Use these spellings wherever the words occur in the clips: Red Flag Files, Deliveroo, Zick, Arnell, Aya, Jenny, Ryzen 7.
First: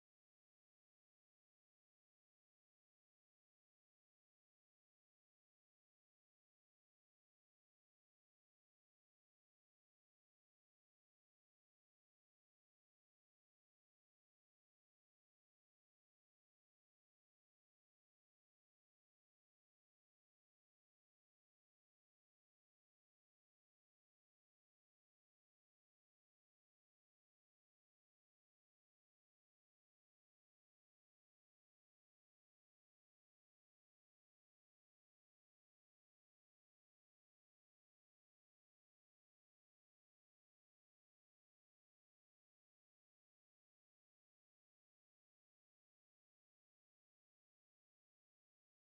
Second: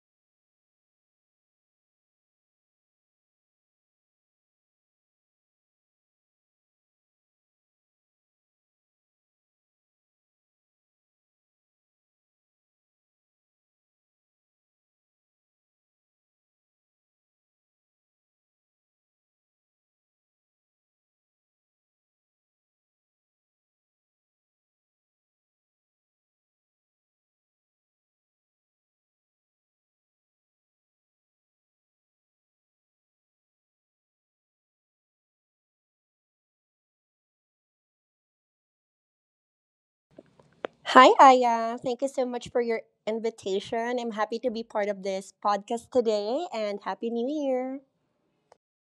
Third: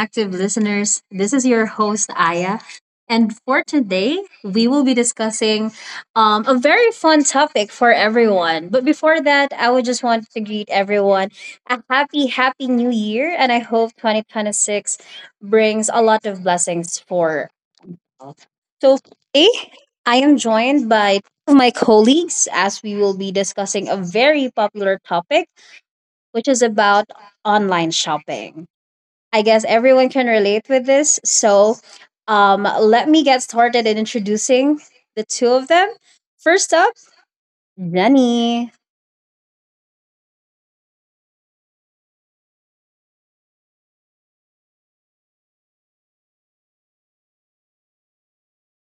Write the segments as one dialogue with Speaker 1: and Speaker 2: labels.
Speaker 1: active listeners. This is your host, Aya. And for today, we will be discussing a very fun topic for everyone. But before that, I would just want to greet everyone a happy, happy new year. And I hope 2026 brings a lot of blessings for all. So today, I am joined by two of my colleagues as we will be discussing a very popular topic, which is about online shopping. I guess everyone can relate with this. So, let me get started in introducing the two of them. First up, Jenny.
Speaker 2: Hi, Aya. Thank you so much for your invitation. I'm happy to be part of this podcast today and Happy New Year.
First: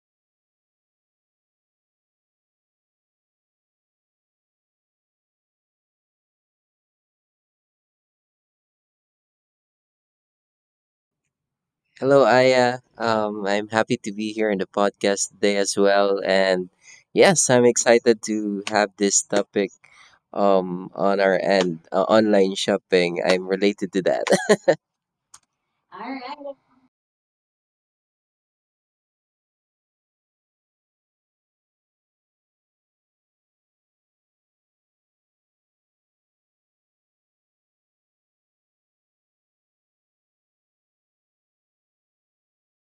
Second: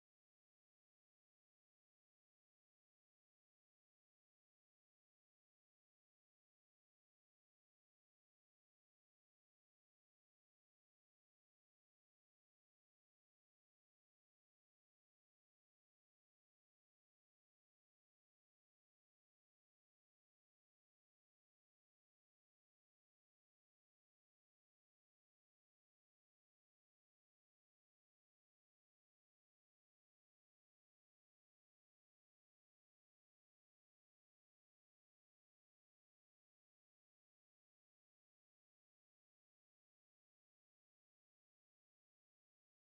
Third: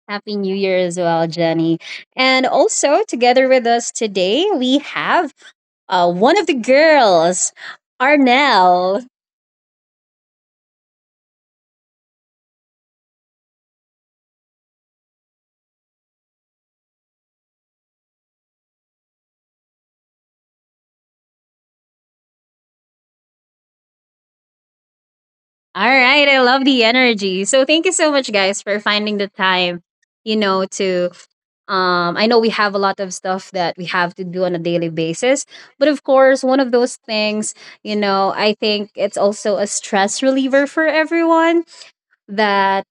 Speaker 1: Happy New Year as well, Jenny. And also, together with us today, we have one of the girls, Arnell.
Speaker 3: Hello, Aya. I'm happy to be here in the podcast today as well. And yes, I'm excited to have this topic on our end online shopping. I'm related to that.
Speaker 1: All right, I love the energy. So, thank you so much, guys, for finding the time. You know, to I know we have a lot of stuff that we have to do on a daily basis, but of course, one of those things, I think it's also a stress reliever for everyone, that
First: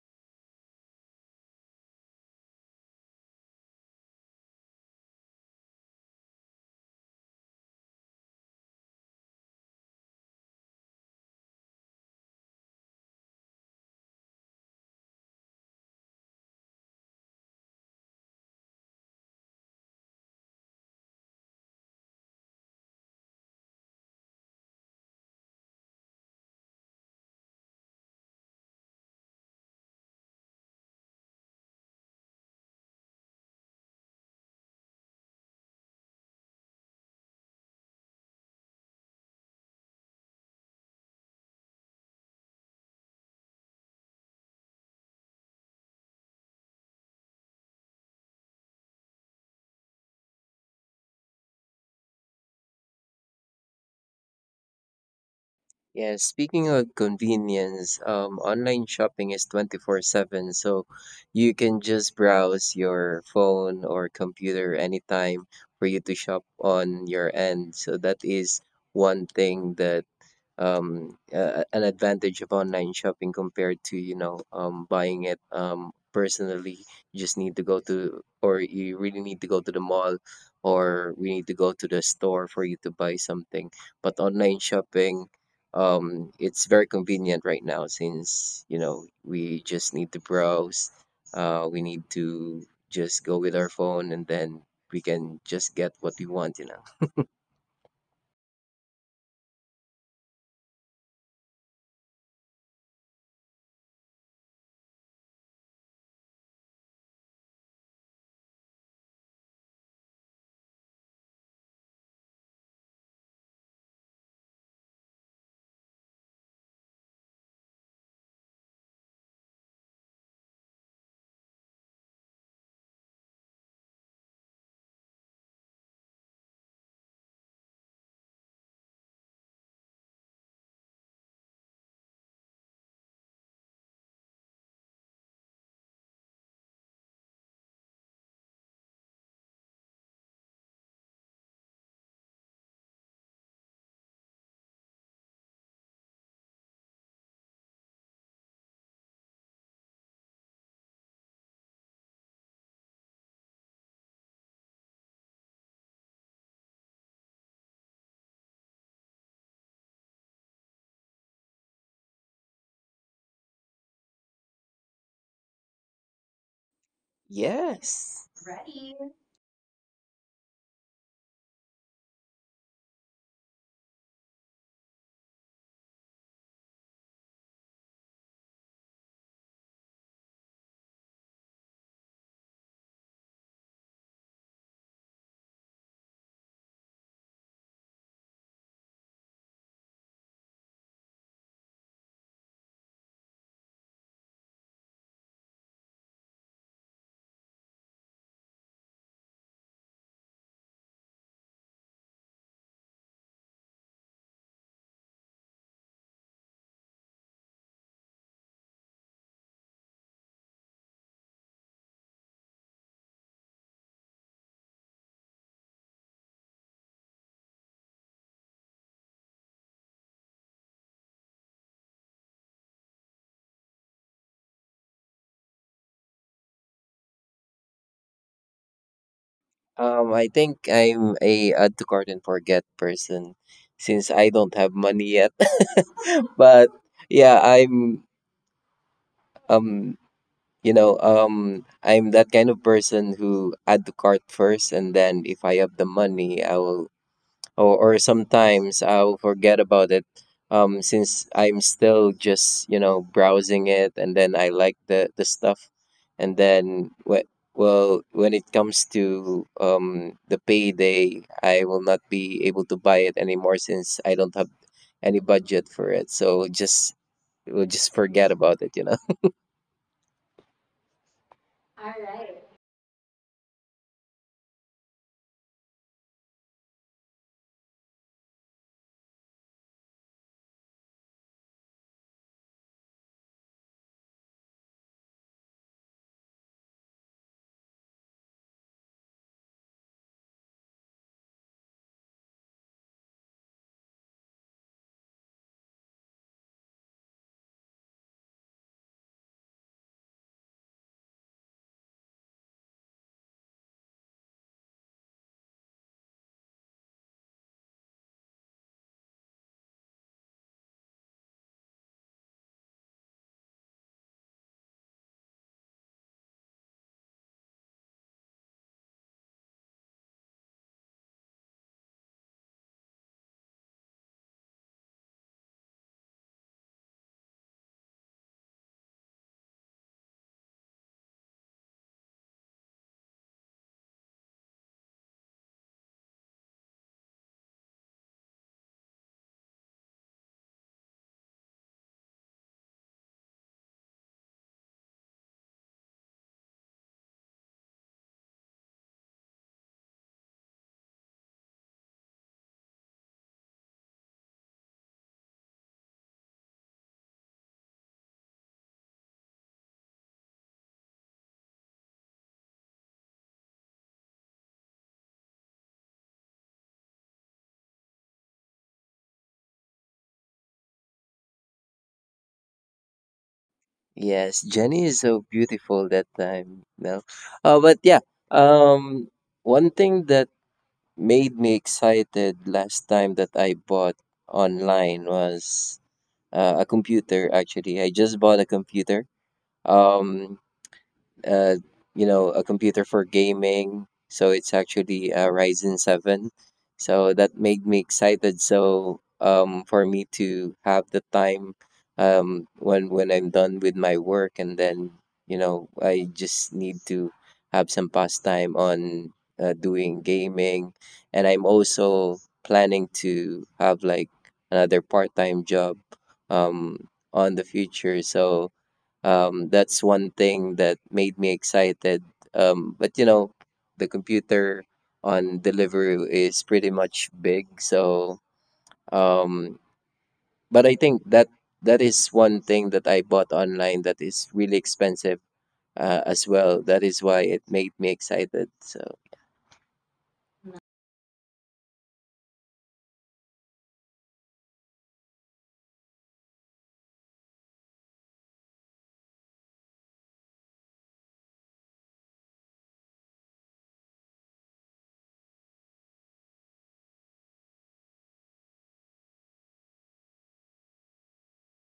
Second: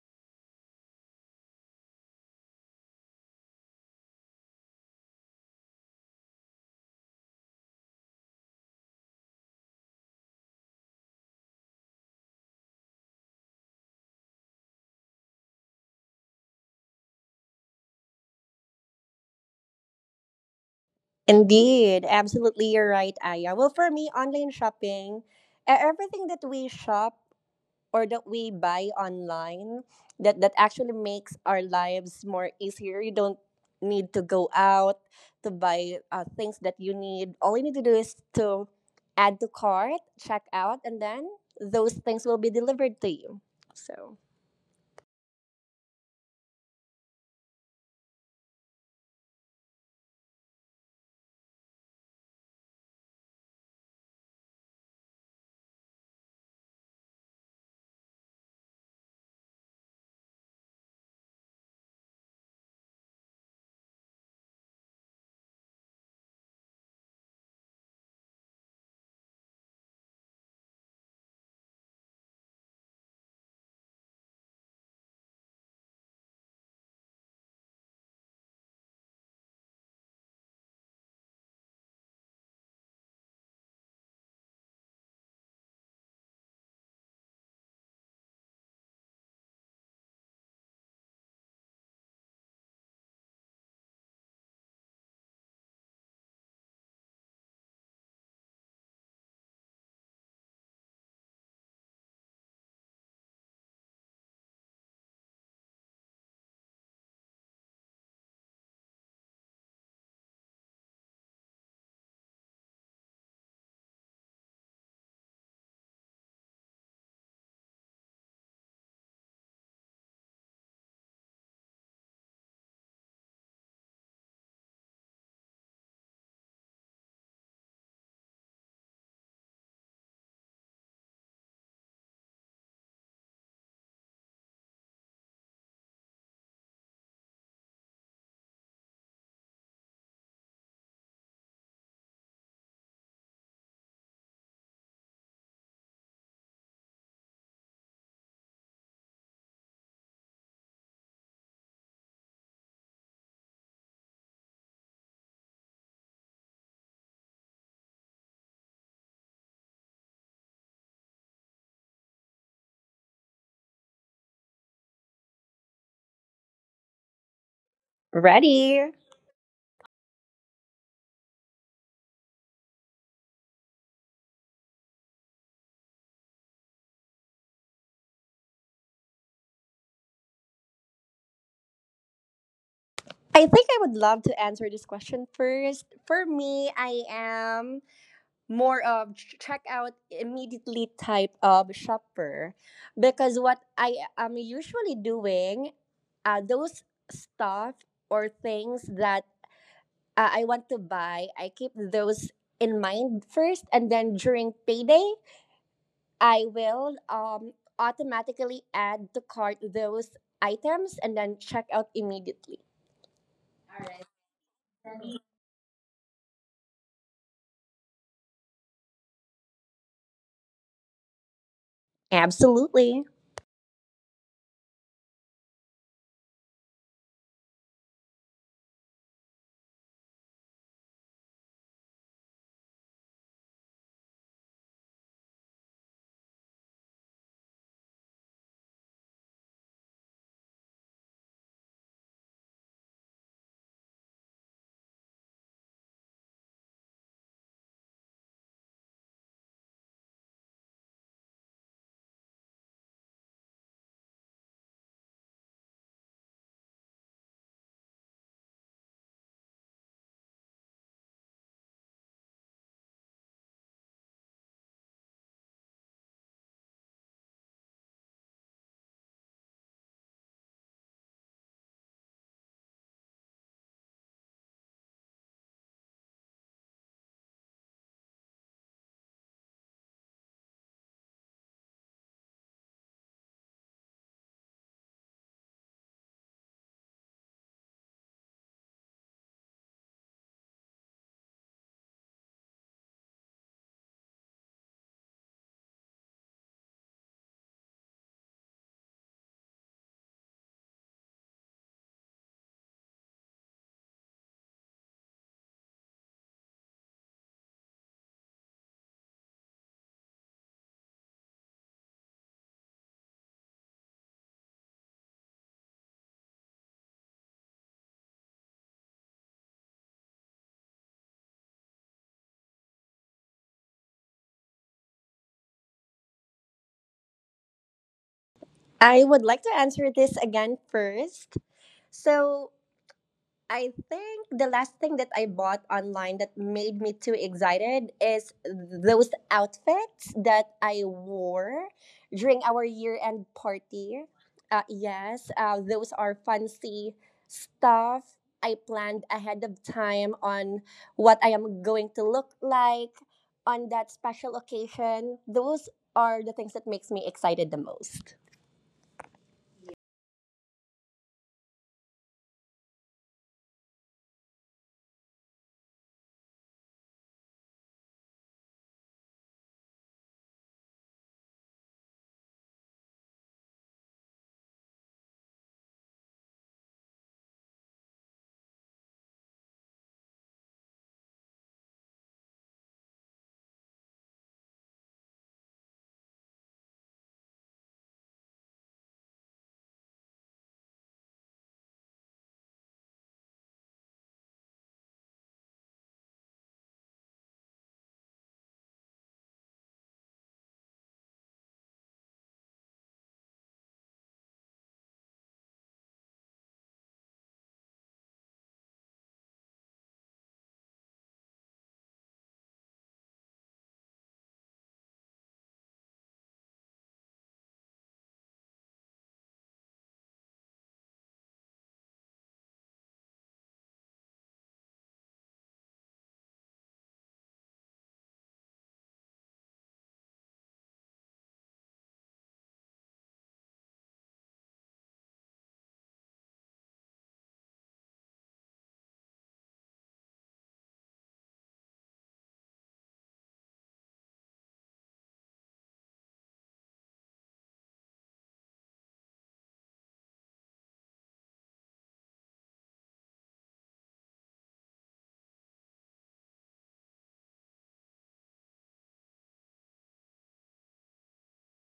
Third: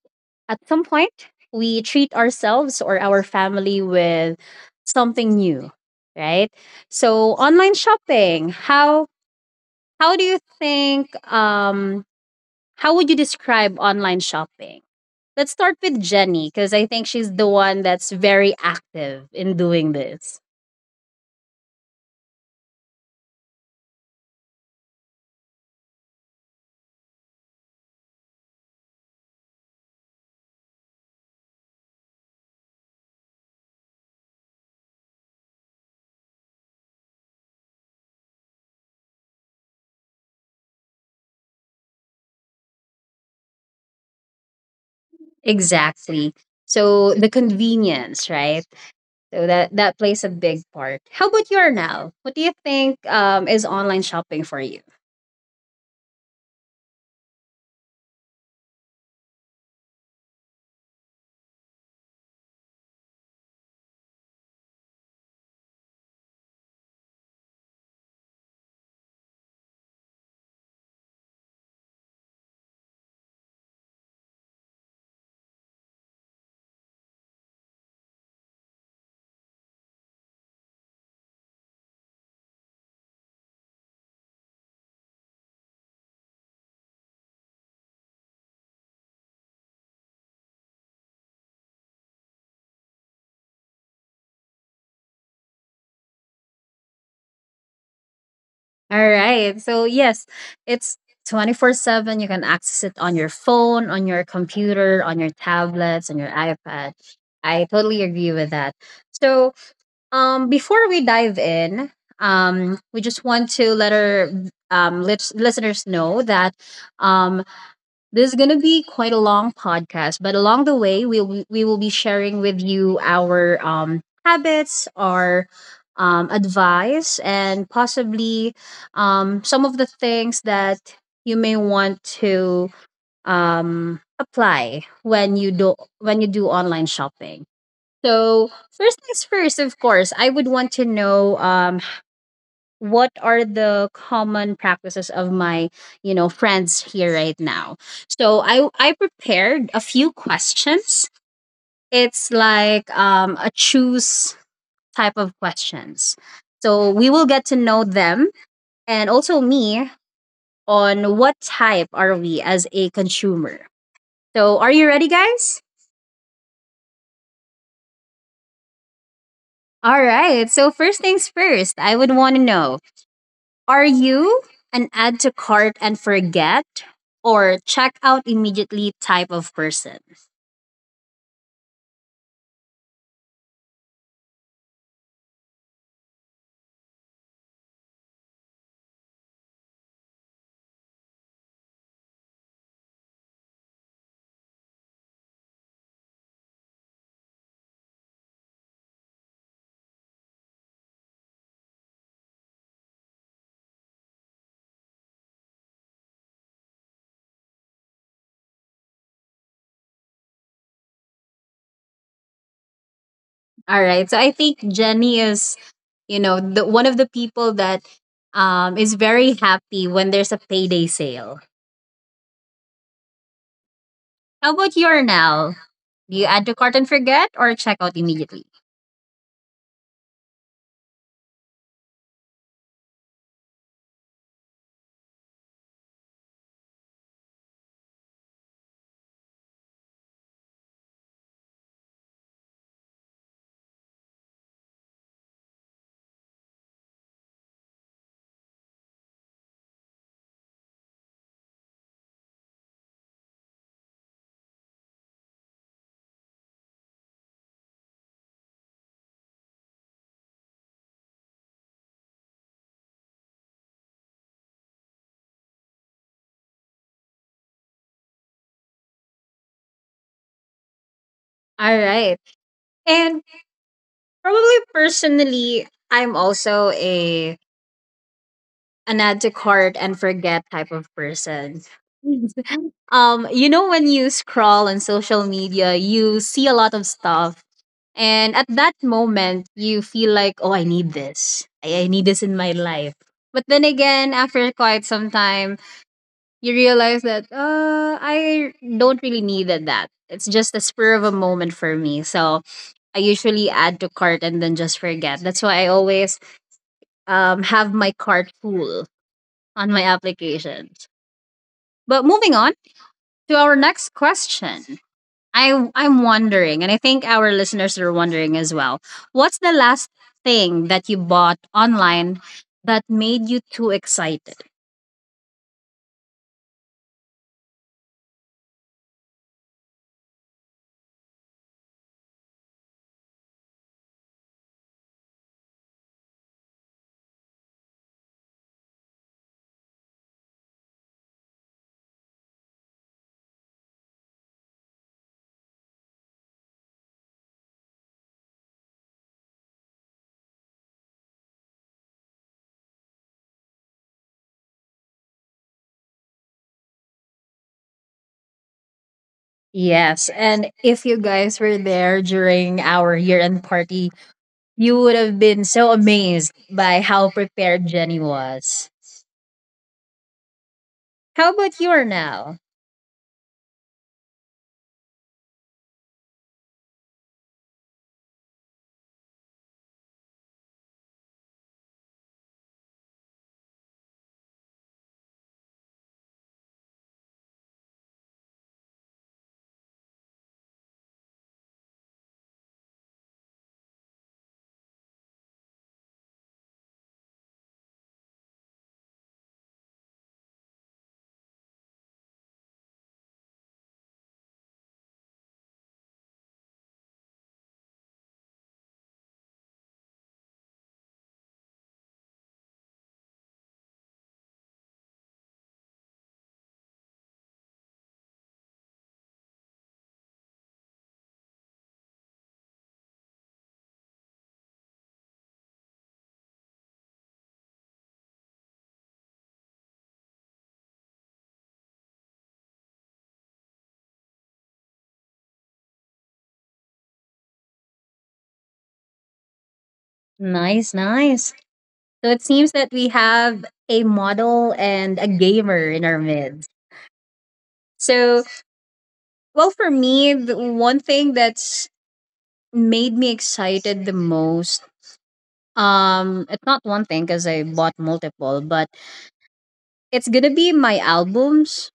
Speaker 1: at some point we treat ourselves or our family with something new, right? So, online shopping, how do you think, how would you describe online shopping? Let's start with Jenny because I think she's the one that's very active in doing this.
Speaker 2: Indeed, absolutely, you're right, Aya. Well, for me, online shopping, everything that we shop or that we buy online, that actually makes our lives more easier. You don't need to go out to buy things that you need. All you need to do is to add to cart, check out, and then those things will be delivered to you. So.
Speaker 1: Exactly. So the convenience, right? So that plays a big part. How about you now? What do you think, is online shopping for you?
Speaker 3: Yeah, speaking of convenience, online shopping is 24 7. So you can just browse your phone or computer anytime for you to shop on your end. So that is one thing that an advantage of online shopping compared to buying it personally. You just need to go to or you really need to go to the mall or we need to go to the store for you to buy something. But online shopping, it's very convenient right now, since you know we just need to browse, we need to just go with our phone, and then we can just get what we want, you know.
Speaker 1: All right. So yes, it's 24/7. You can access it on your phone, on your computer, on your tablets, on your iPad. I totally agree with that. So before we dive in, we just want to let our listeners know that um, this is going to be quite a long podcast, but along the way, we will be sharing with you our habits, our advice, and possibly some of the things that you may want to apply when you do online shopping. So first things first, of course, I would want to know what are the common practices of my friends here right now. So I prepared a few questions. It's like a choose type of questions, so we will get to know them, and also me, on what type are we as a consumer. So are you ready, guys?
Speaker 3: Yes.
Speaker 2: Ready?
Speaker 1: All right, so first things first, I would want to know. Are you an add to cart and forget or check out immediately type of person?
Speaker 2: I think I would love to answer this question first. For me, I am more of check out immediately type of shopper because what I am usually doing, those stuff or things that I want to buy, I keep those in mind first, and then during payday, I will automatically add to cart those items and then check out immediately.
Speaker 1: All right. So I think Jenny is, the one of the people that is very happy when there's a payday sale.
Speaker 2: Absolutely.
Speaker 1: How about you, now? Do you add to cart and forget or check out immediately?
Speaker 3: I think I'm a add to cart and forget person since I don't have money yet. But yeah, I'm um you know, I'm that kind of person who add to cart first, and then if I have the money I will, or sometimes I'll forget about it, since I'm still just you know browsing it and then I like the stuff. And then well, when it comes to the payday I will not be able to buy it anymore, since I don't have any budget for it, so just we'll just forget about it, you know.
Speaker 1: All right. And probably personally, I'm also a an add to cart and forget type of person. When you scroll on social media, you see a lot of stuff, and at that moment you feel like, oh, I need this. I need this in my life. But then again, after quite some time, you realize that I don't really need that. It's just a spur of a moment for me. So I usually add to cart and then just forget. That's why I always have my cart full on my applications. But moving on to our next question. I'm wondering, and I think our listeners are wondering as well, what's the last thing that you bought online that made you too excited?
Speaker 2: I would like to answer this again first. So, I think the last thing that I bought online that made me too excited is those outfits that I wore during our year end party. Yes, those are fancy stuff. I planned ahead of time on what I am going to look like on that special occasion. Those are the things that makes me excited the most.
Speaker 1: Yes, and if you guys were there during our year-end party, you would have been so amazed by how prepared Jenny was. How about you are now?
Speaker 3: Yes, Jenny is so beautiful that time, no? But yeah, um one thing that made me excited last time that I bought online was a computer, actually. I just bought a computer. Um uh, you know, a computer for gaming. So it's actually a Ryzen 7. So that made me excited. So for me to have the time when I'm done with my work, and then you know, I just need to have some pastime on doing gaming, and I'm also planning to have like another part-time job on the future. So that's one thing that made me excited. But you know, the computer on Deliveroo is pretty much big. So, um, but I think that that is one thing that I bought online that is really expensive as well. That is why it made me excited. So,
Speaker 1: Nice, nice. So it seems that we have a model and a gamer in our midst. So, well, for me, the one thing that's made me excited the most, it's not one thing because I bought multiple, but it's gonna be my albums.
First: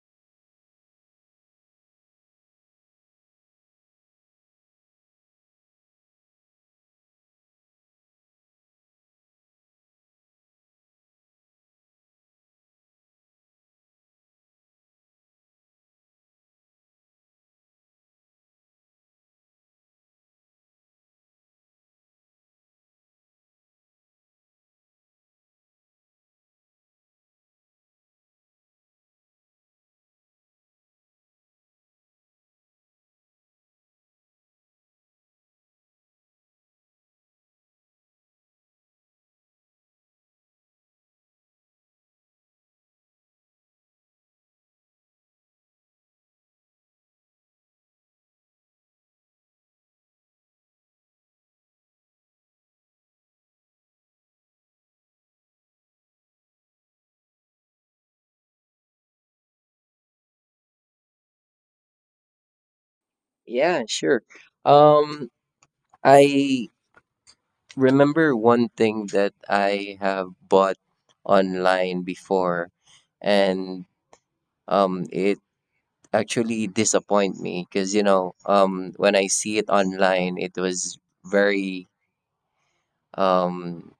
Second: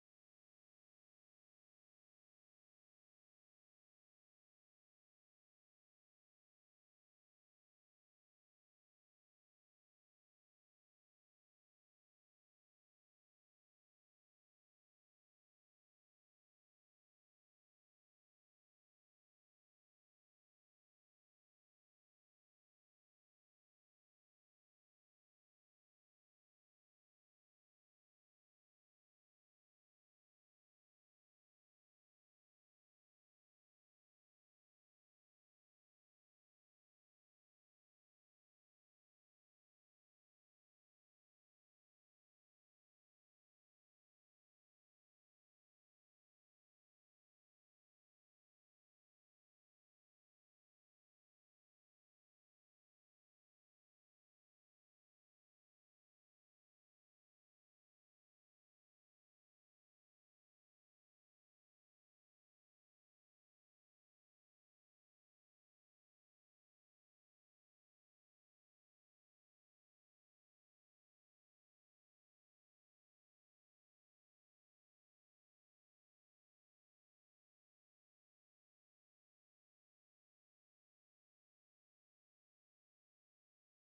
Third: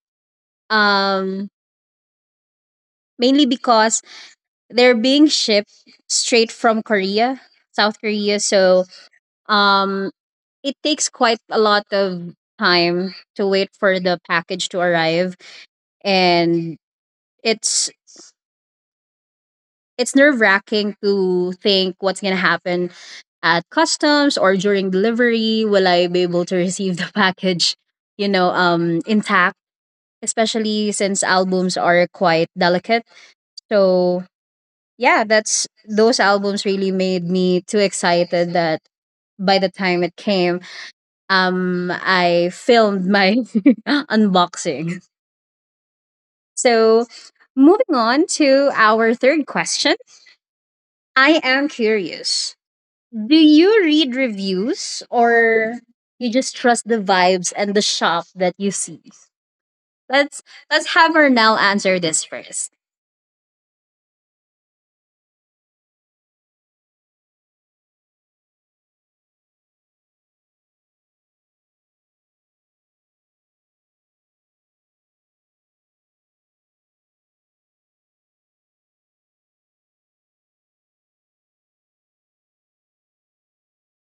Speaker 1: Um, mainly because they're being shipped straight from Korea, South Korea. So, um, it takes quite a lot of time to wait for the package to arrive, and it's it's nerve wracking to think what's gonna happen at customs or during delivery. Will I be able to receive the package, intact? Especially since albums are quite delicate. So yeah, that's those albums really made me too excited that by the time it came, I filmed my unboxing. So moving on to our third question. I am curious. Do you read reviews, or you just trust the vibes and the shop that you see? Let's let's have her now answer this first.
Speaker 3: yeah, sure. Um, I remember one thing that I have bought online before, and it actually disappoint me because you know when I see it online it was very um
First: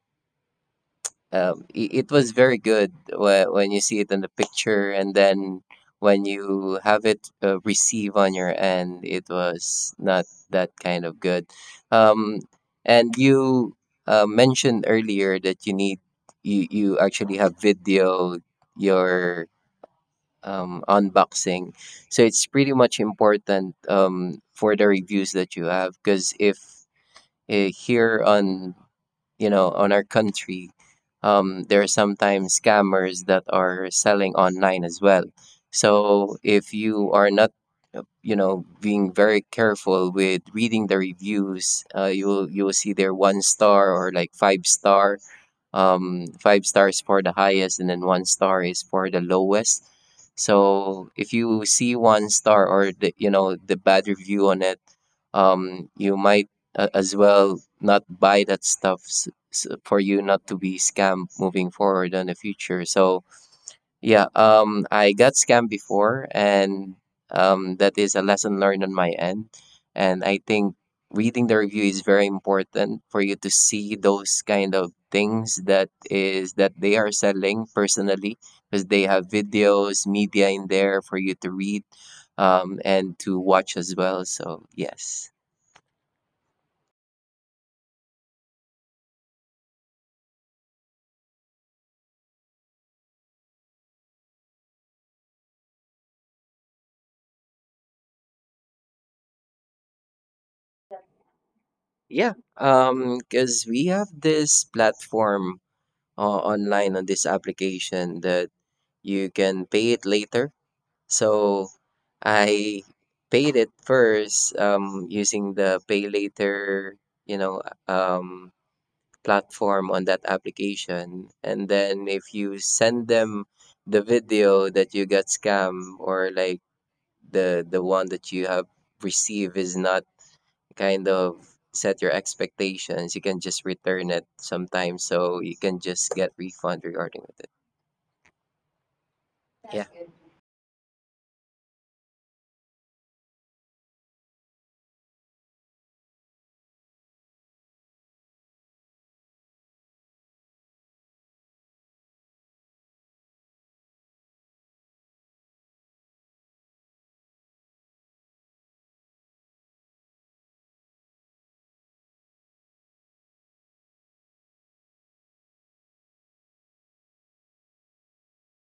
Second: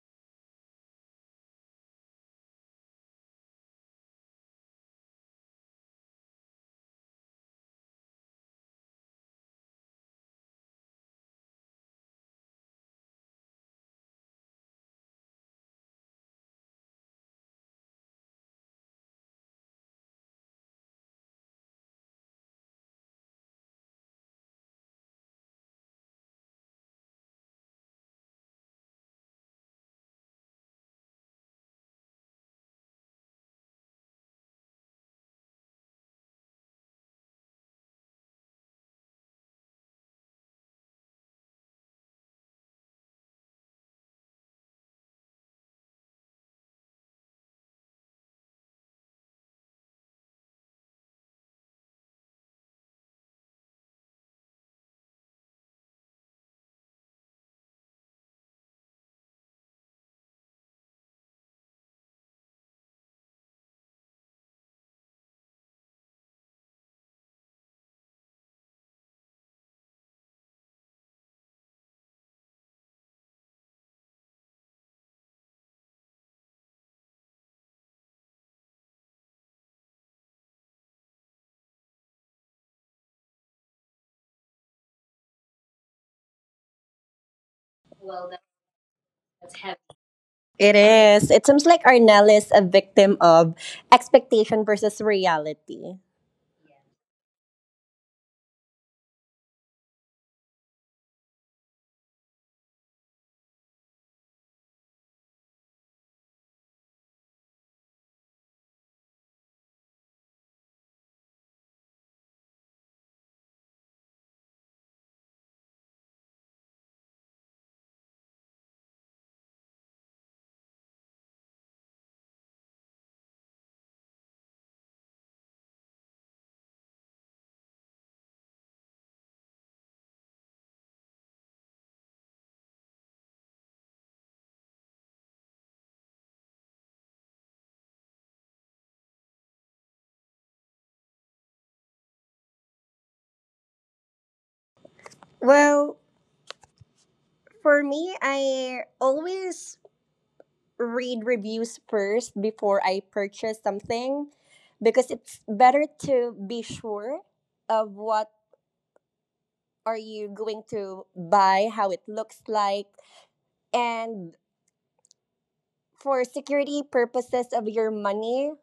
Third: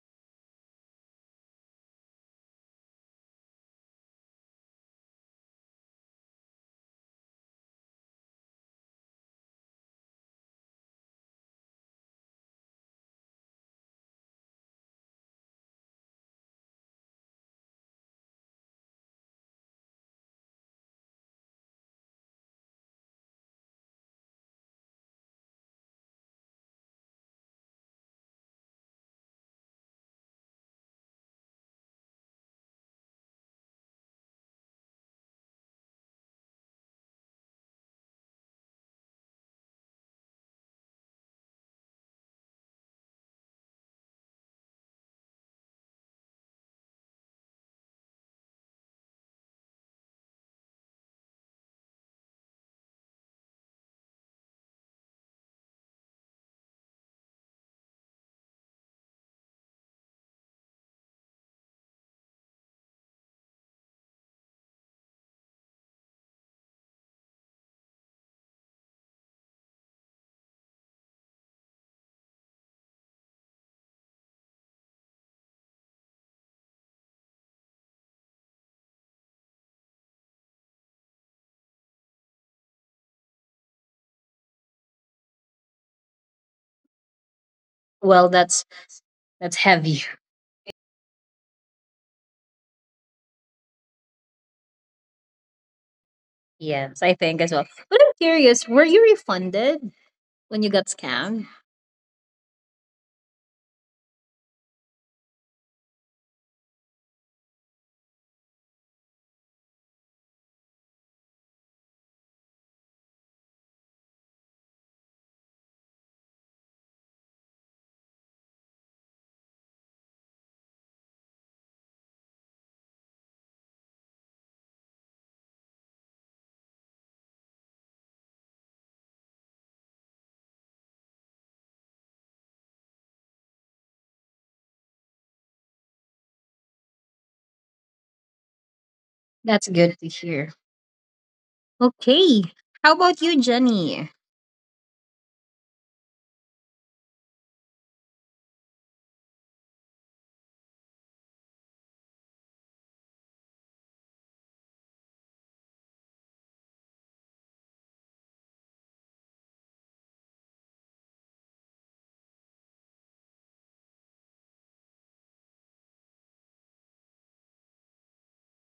Speaker 3: it was very good when you see it in the picture, and then when you have it receive on your end it was not that kind of good. um and you mentioned earlier that you need you actually have video your unboxing. So it's pretty much important for the reviews that you have, because if here on you know on our country, there are sometimes scammers that are selling online as well. So if you are not you know being very careful with reading the reviews, you'll see they're one star or like five star, five stars for the highest, and then one star is for the lowest. So if you see one star or the you know the bad review on it, you might as well not buy that stuff for you not to be scammed moving forward in the future. So yeah, I got scammed before, and that is a lesson learned on my end. And I think reading the review is very important for you to see those kind of things that is that they are selling personally, because they have videos, media in there for you to read, and to watch as well. So yes.
Speaker 1: Well, that's heavy.
Speaker 2: It is. It seems like Arnell is a victim of expectation versus reality.
Speaker 1: Yes, I think as well. But I'm curious, were you refunded when you got scammed?
Speaker 3: Yeah, because we have this platform online on this application that you can pay it later. So I paid it first using the pay later, you know, um, platform on that application. And then if you send them the video that you got scam, or like the one that you have received is not kind of set your expectations, you can just return it sometimes. So you can just get refund regarding with it.
Speaker 1: That's
Speaker 3: Yeah.
Speaker 1: good to hear. Okay. How about you, Jenny?
Speaker 2: Well, for me, I always read reviews first before I purchase something because it's better to be sure of what are you going to buy, how it looks like, and for security purposes of your money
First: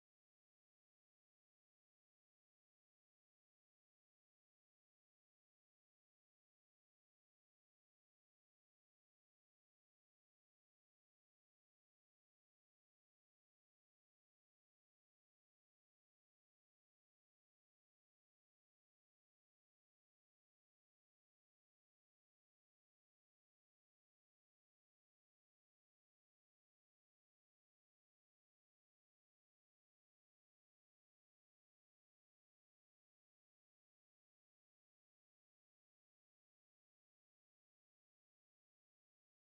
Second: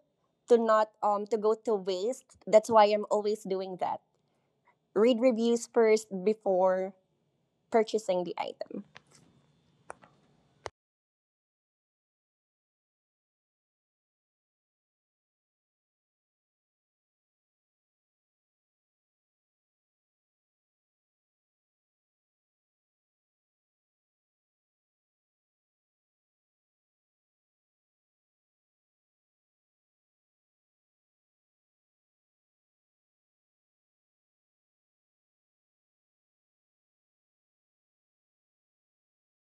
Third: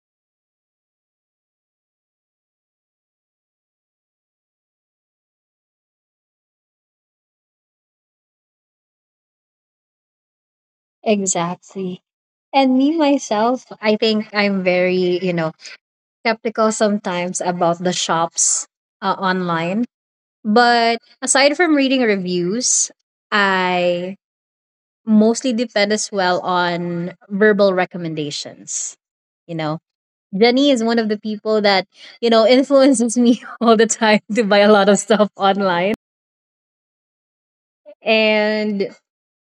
Speaker 2: to not to go to waste. That's why I'm always doing that. Read reviews first before purchasing the item.
Speaker 1: Exactly. And me myself, I think I'm very, skeptical sometimes about the shops, online. But aside from reading reviews, I mostly depend as well on verbal recommendations. You know, Jenny is one of the people that, influences me all the time to buy a lot of stuff online. And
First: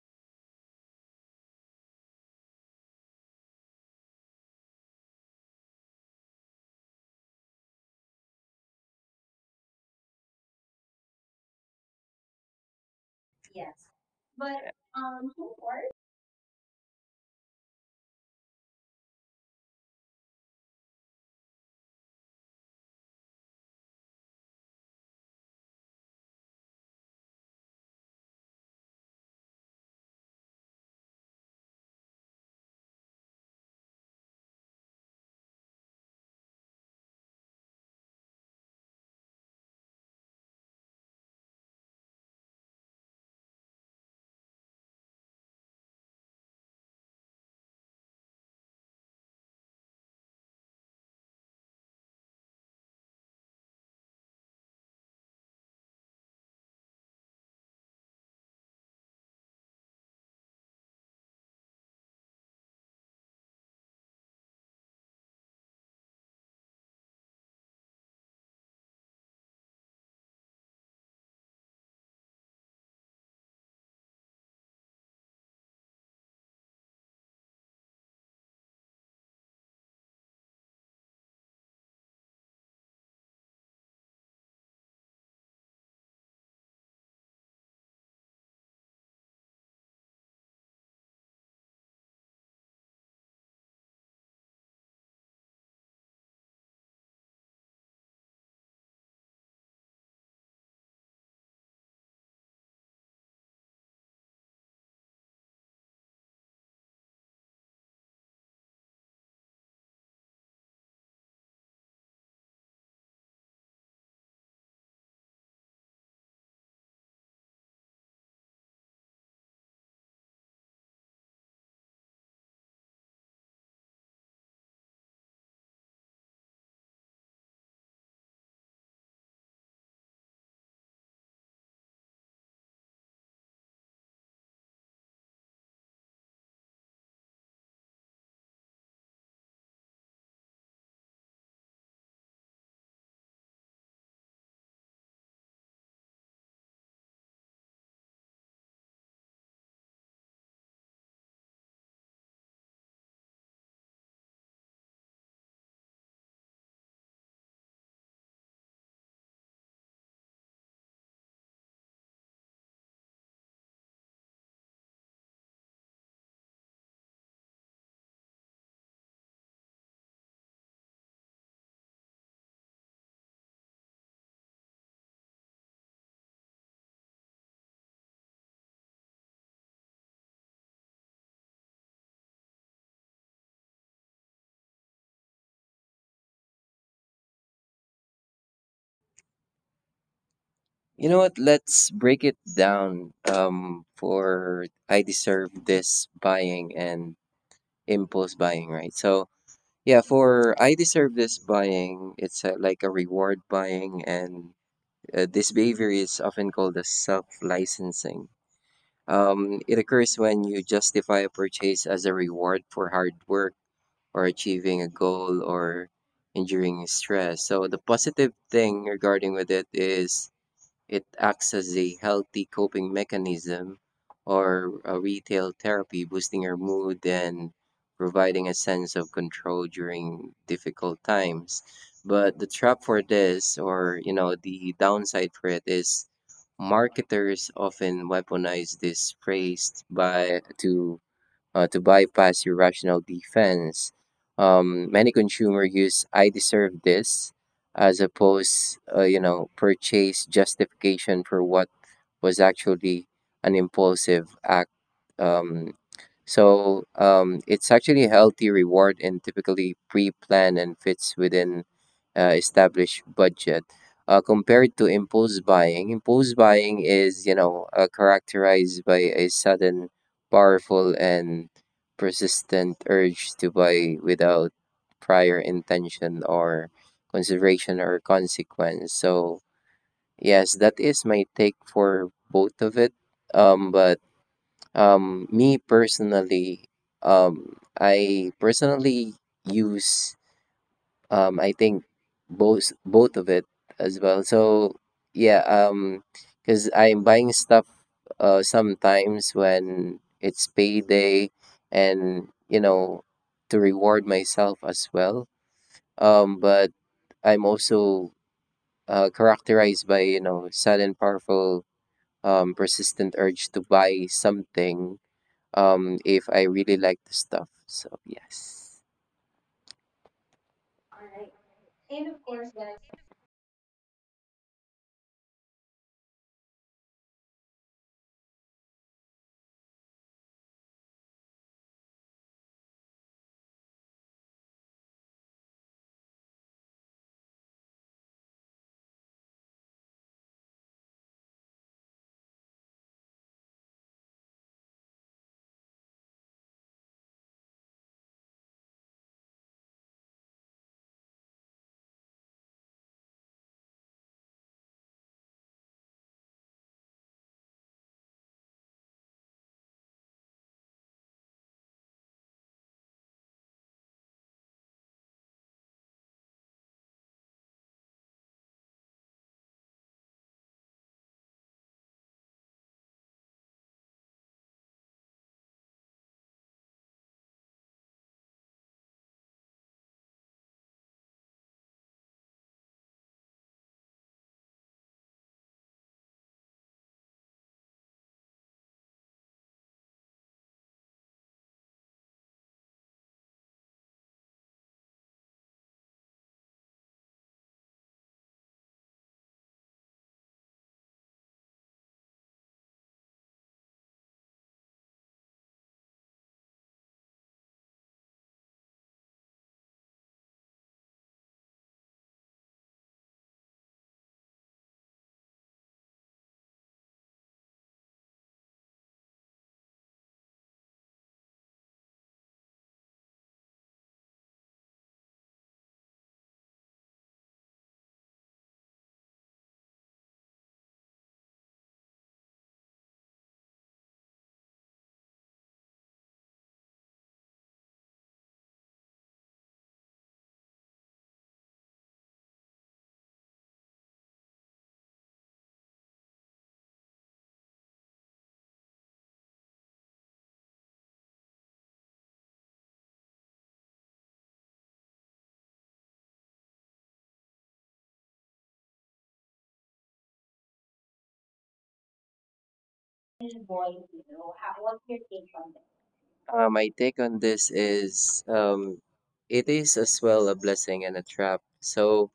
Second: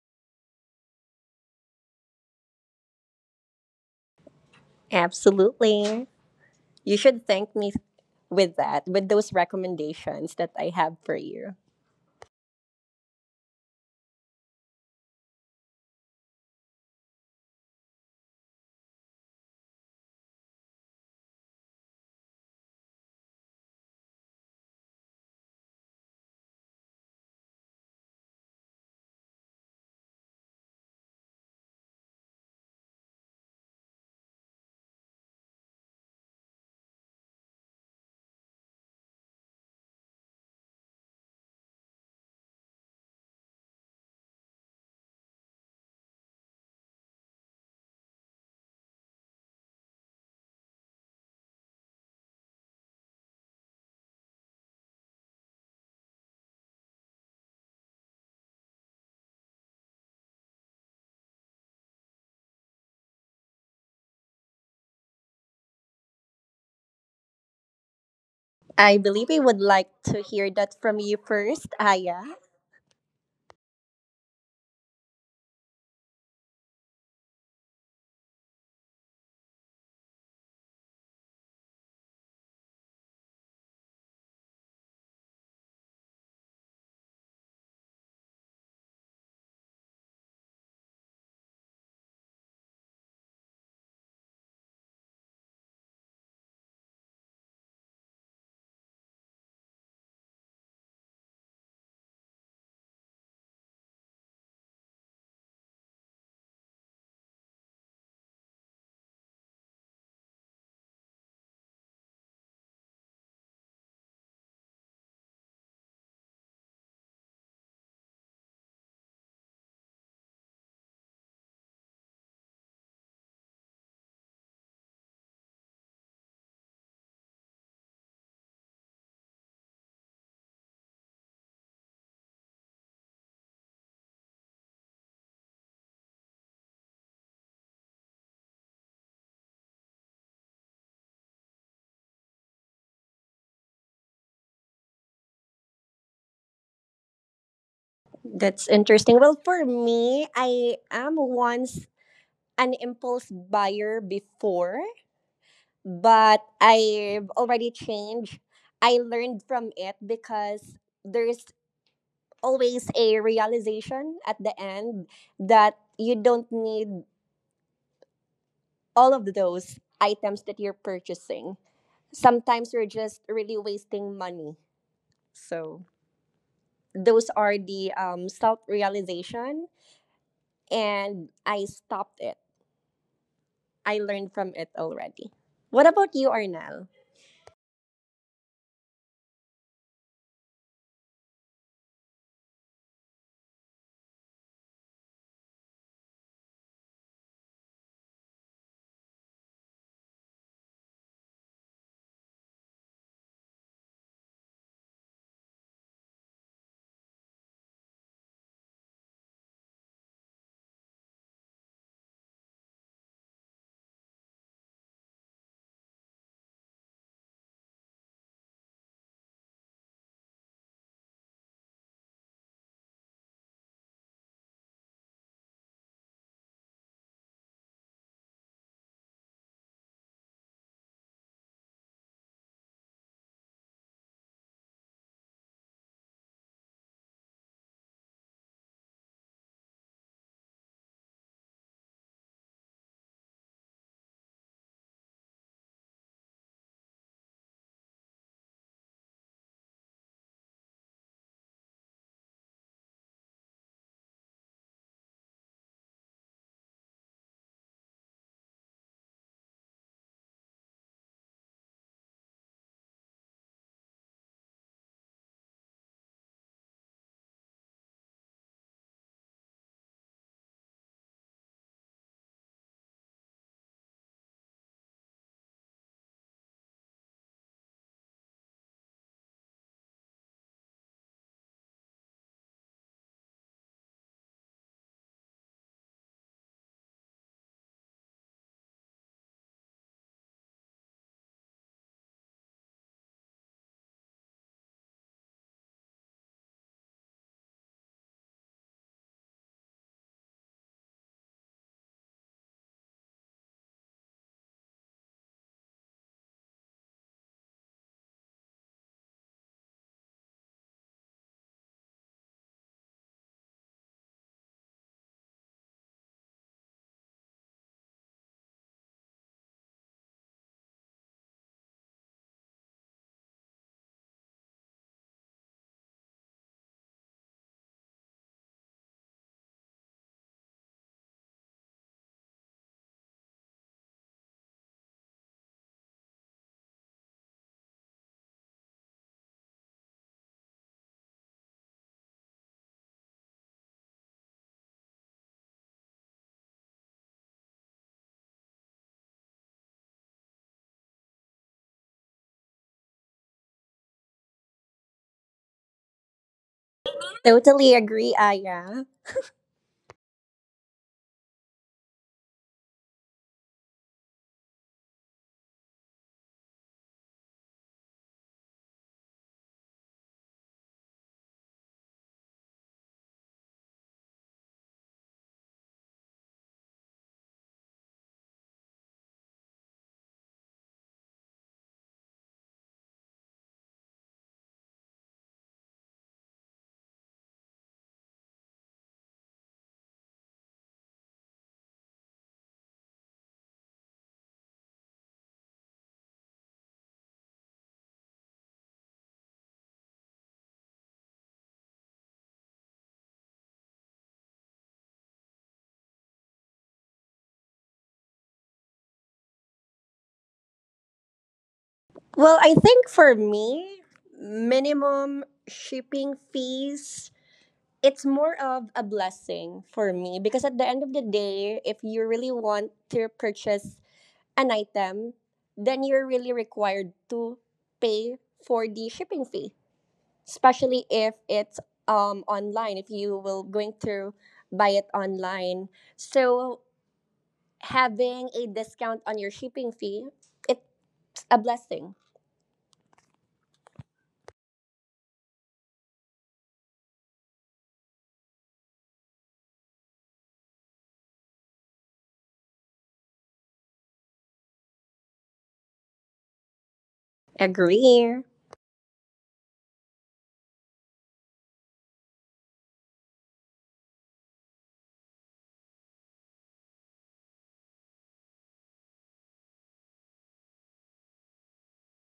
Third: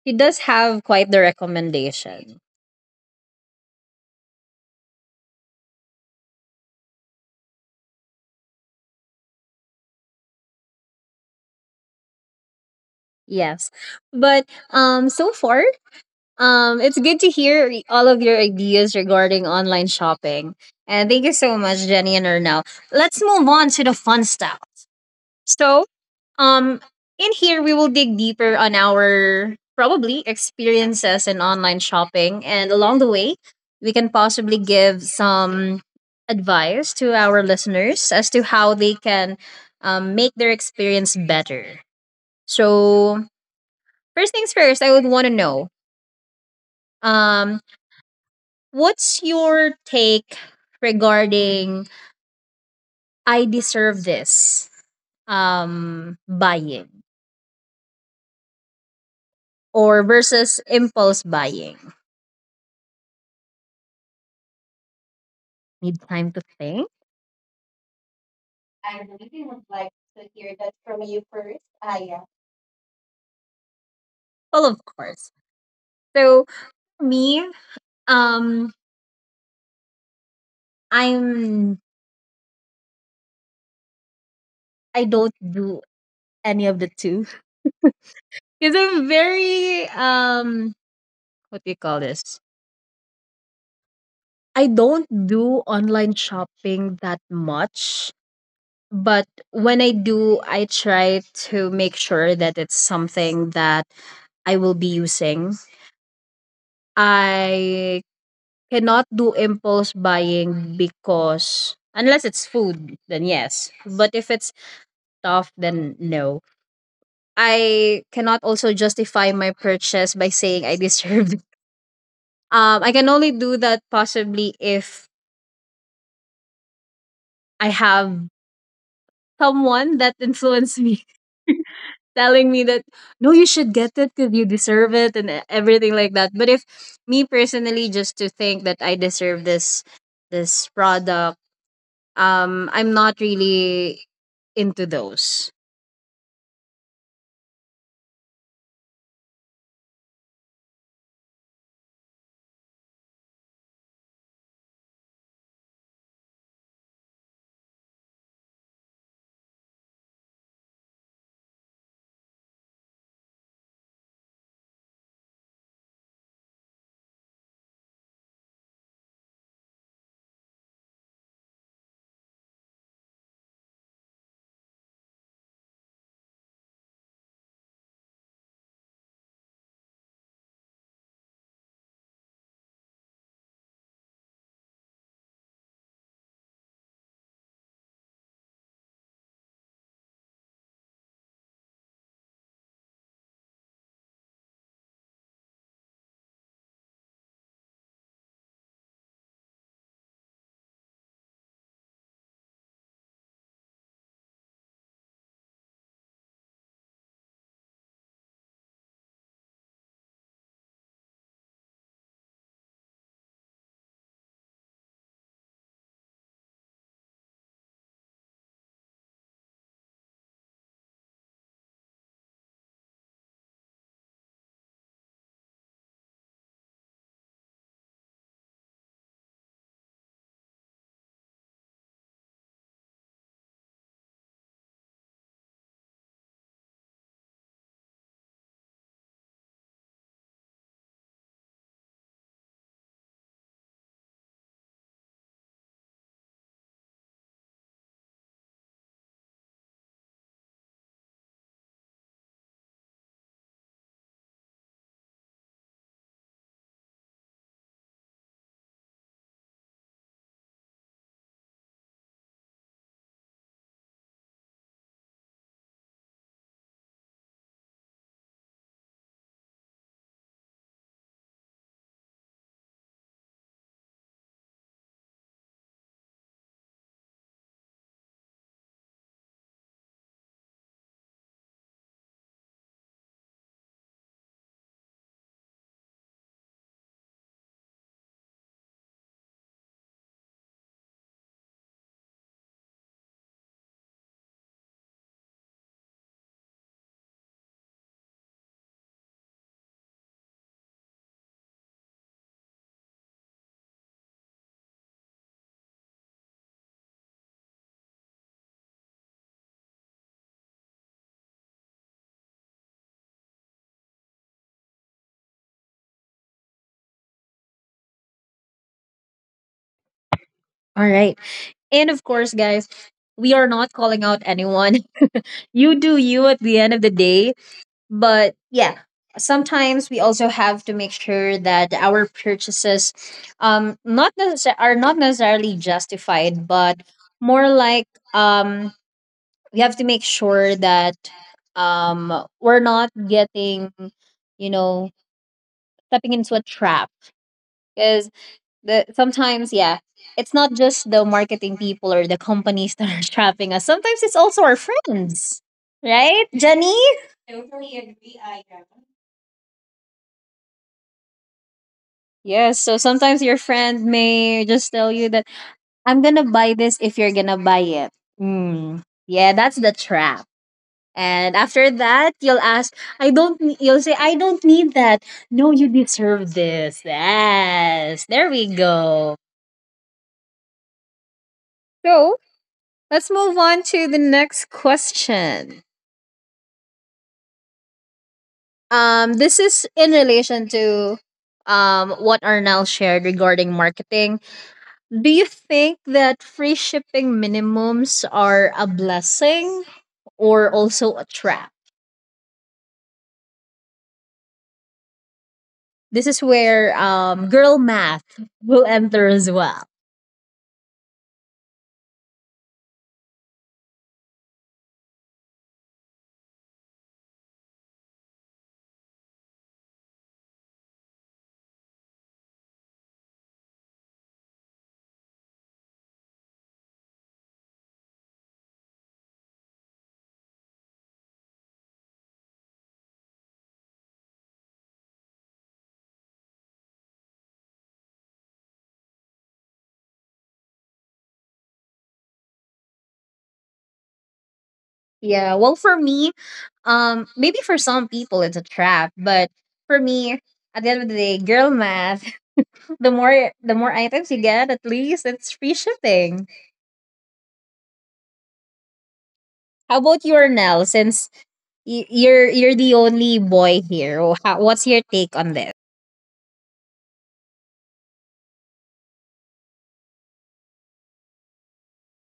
Speaker 1: she does have quite the recommendation.
Speaker 2: Absolutely. You should thank me with that, with those recommendations that I have for you.
Speaker 1: Yes. But so far, it's good to hear all of your ideas regarding online shopping. And thank you so much, Jenny and Ernell. Let's move on to the fun stuff. So, um, in here we will dig deeper on our probably experiences in online shopping, and along the way, we can possibly give some advice to our listeners as to how they can make their experience better. So, first things first, I would want to know, um, what's your take regarding "I deserve this" buying, or versus impulse buying? Need time to think?
Speaker 2: I
Speaker 1: I
Speaker 2: believe I
Speaker 1: really
Speaker 2: would
Speaker 1: would
Speaker 2: like
Speaker 1: like
Speaker 2: to
Speaker 1: to
Speaker 2: hear
Speaker 1: hear that
Speaker 2: that from
Speaker 1: from
Speaker 2: you
Speaker 1: you first.
Speaker 2: first,
Speaker 1: Ah,
Speaker 2: Aya.
Speaker 1: yeah. Well, of course. So for me, um, I'm I don't do any of the two because I'm very, what do you call this? I don't do online shopping that much, but when I do, I try to make sure that it's something that I will be using. I cannot do impulse buying because unless it's food, then yes. But if it's stuff, then no. I cannot also justify my purchase by saying I deserved it. I can only do that possibly if I have someone that influenced me, telling me that no, you should get it because you deserve it, and everything like that. But if me personally, just to think that I deserve this product, I'm not really into those.
Speaker 2: That's interesting. Well, for me, I am once an impulse buyer before, but I've already changed. I learned from it because there's always a realization at the end that you don't need all of those items that you're purchasing. Sometimes you're just really wasting money. So those are the self realization, and I stopped it. I learned from it already. What about you, Arnel?
Speaker 3: You know what? Let's break it down. For I deserve this buying and impulse buying, right? So yeah, for I deserve this buying, it's a, like a reward buying, and this behavior is often called as self licensing. It occurs when you justify a purchase as a reward for hard work, or achieving a goal, or enduring stress. So the positive thing regarding with it is it acts as a healthy coping mechanism or a retail therapy, boosting your mood and providing a sense of control during difficult times. But the trap for this, or you know, the downside for it is marketers often weaponize this phrase by to bypass your rational defense. Many consumer use "I deserve this" as opposed, you know, purchase justification for what was actually an impulsive act. Um, it's actually a healthy reward and typically pre-planned and fits within established budget. Compared to impulse buying is you know characterized by a sudden, powerful, and persistent urge to buy without prior intention or consideration or consequence. So yes, that is my take for both of it. But Me personally, I personally use I think both of it as well. So yeah, because I'm buying stuff sometimes when it's payday, and you know to reward myself as well. But I'm also characterized by you know sudden powerful persistent urge to buy something, if I really like the stuff. So yes.
Speaker 1: All right. And of course, guys, we are not calling out anyone. You do you at the end of the day. But yeah, sometimes we also have to make sure that our purchases, not necessar- are not necessarily justified, but more like, um we have to make sure that, we're not getting, you know, stepping into a trap. Because the sometimes, yeah, it's not just the marketing people or the companies that are trapping us. Sometimes it's also our friends, right, Jenny?
Speaker 2: Totally agree, Aya.
Speaker 1: Yes. So sometimes your friend may just tell you that, I'm gonna buy this if you're gonna buy it. Mm. Yeah, that's the trap. And after that, you'll ask, I don't. You'll say, I don't need that. No, you deserve this. Yes. There we go. So let's move on to the next question. This is in relation to what Arnell shared regarding marketing. Do you think that free shipping minimums are a blessing or also a trap? This is where, girl math will enter as well.
Speaker 2: Well, I think for me, minimum shipping fees, it's more of a blessing for me because at the end of the day, if you really want to purchase an item, then you're really required to pay for the shipping fee, especially if it's online, if you will going to buy it online, so having a discount on your shipping fee it's a blessing.
Speaker 1: Yeah, well, for me, maybe for some people it's a trap, but for me, at the end of the day, girl math. The more items you get, at least it's free shipping.
Speaker 2: Agree.
Speaker 1: How about you, Nell? Since you're the only boy here, what's your take on this?
Speaker 3: My take on this is it is as well a blessing and a trap. So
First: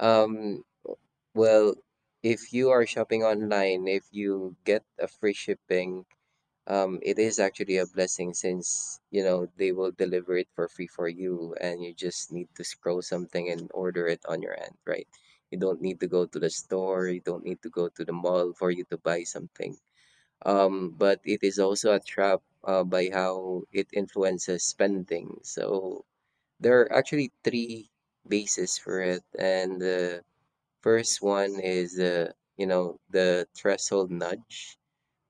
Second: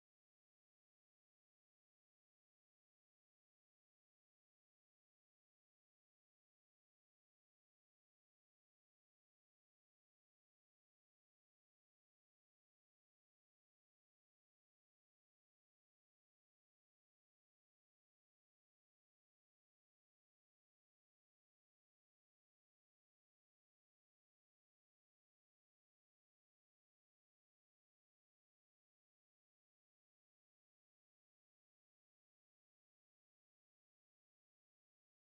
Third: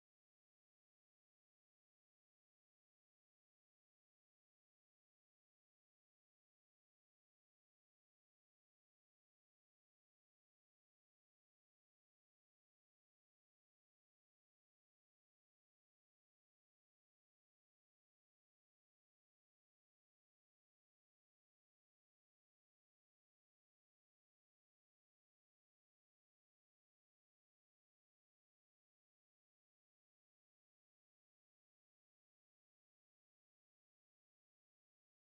Speaker 3: um, well, if you are shopping online, if you get a free shipping, it is actually a blessing since you know they will deliver it for free for you, and you just need to scroll something and order it on your end, right? You don't need to go to the store. You don't need to go to the mall for you to buy something, but it is also a trap by how it influences spending. So there are actually three bases for it, and the first one is you know the threshold nudge.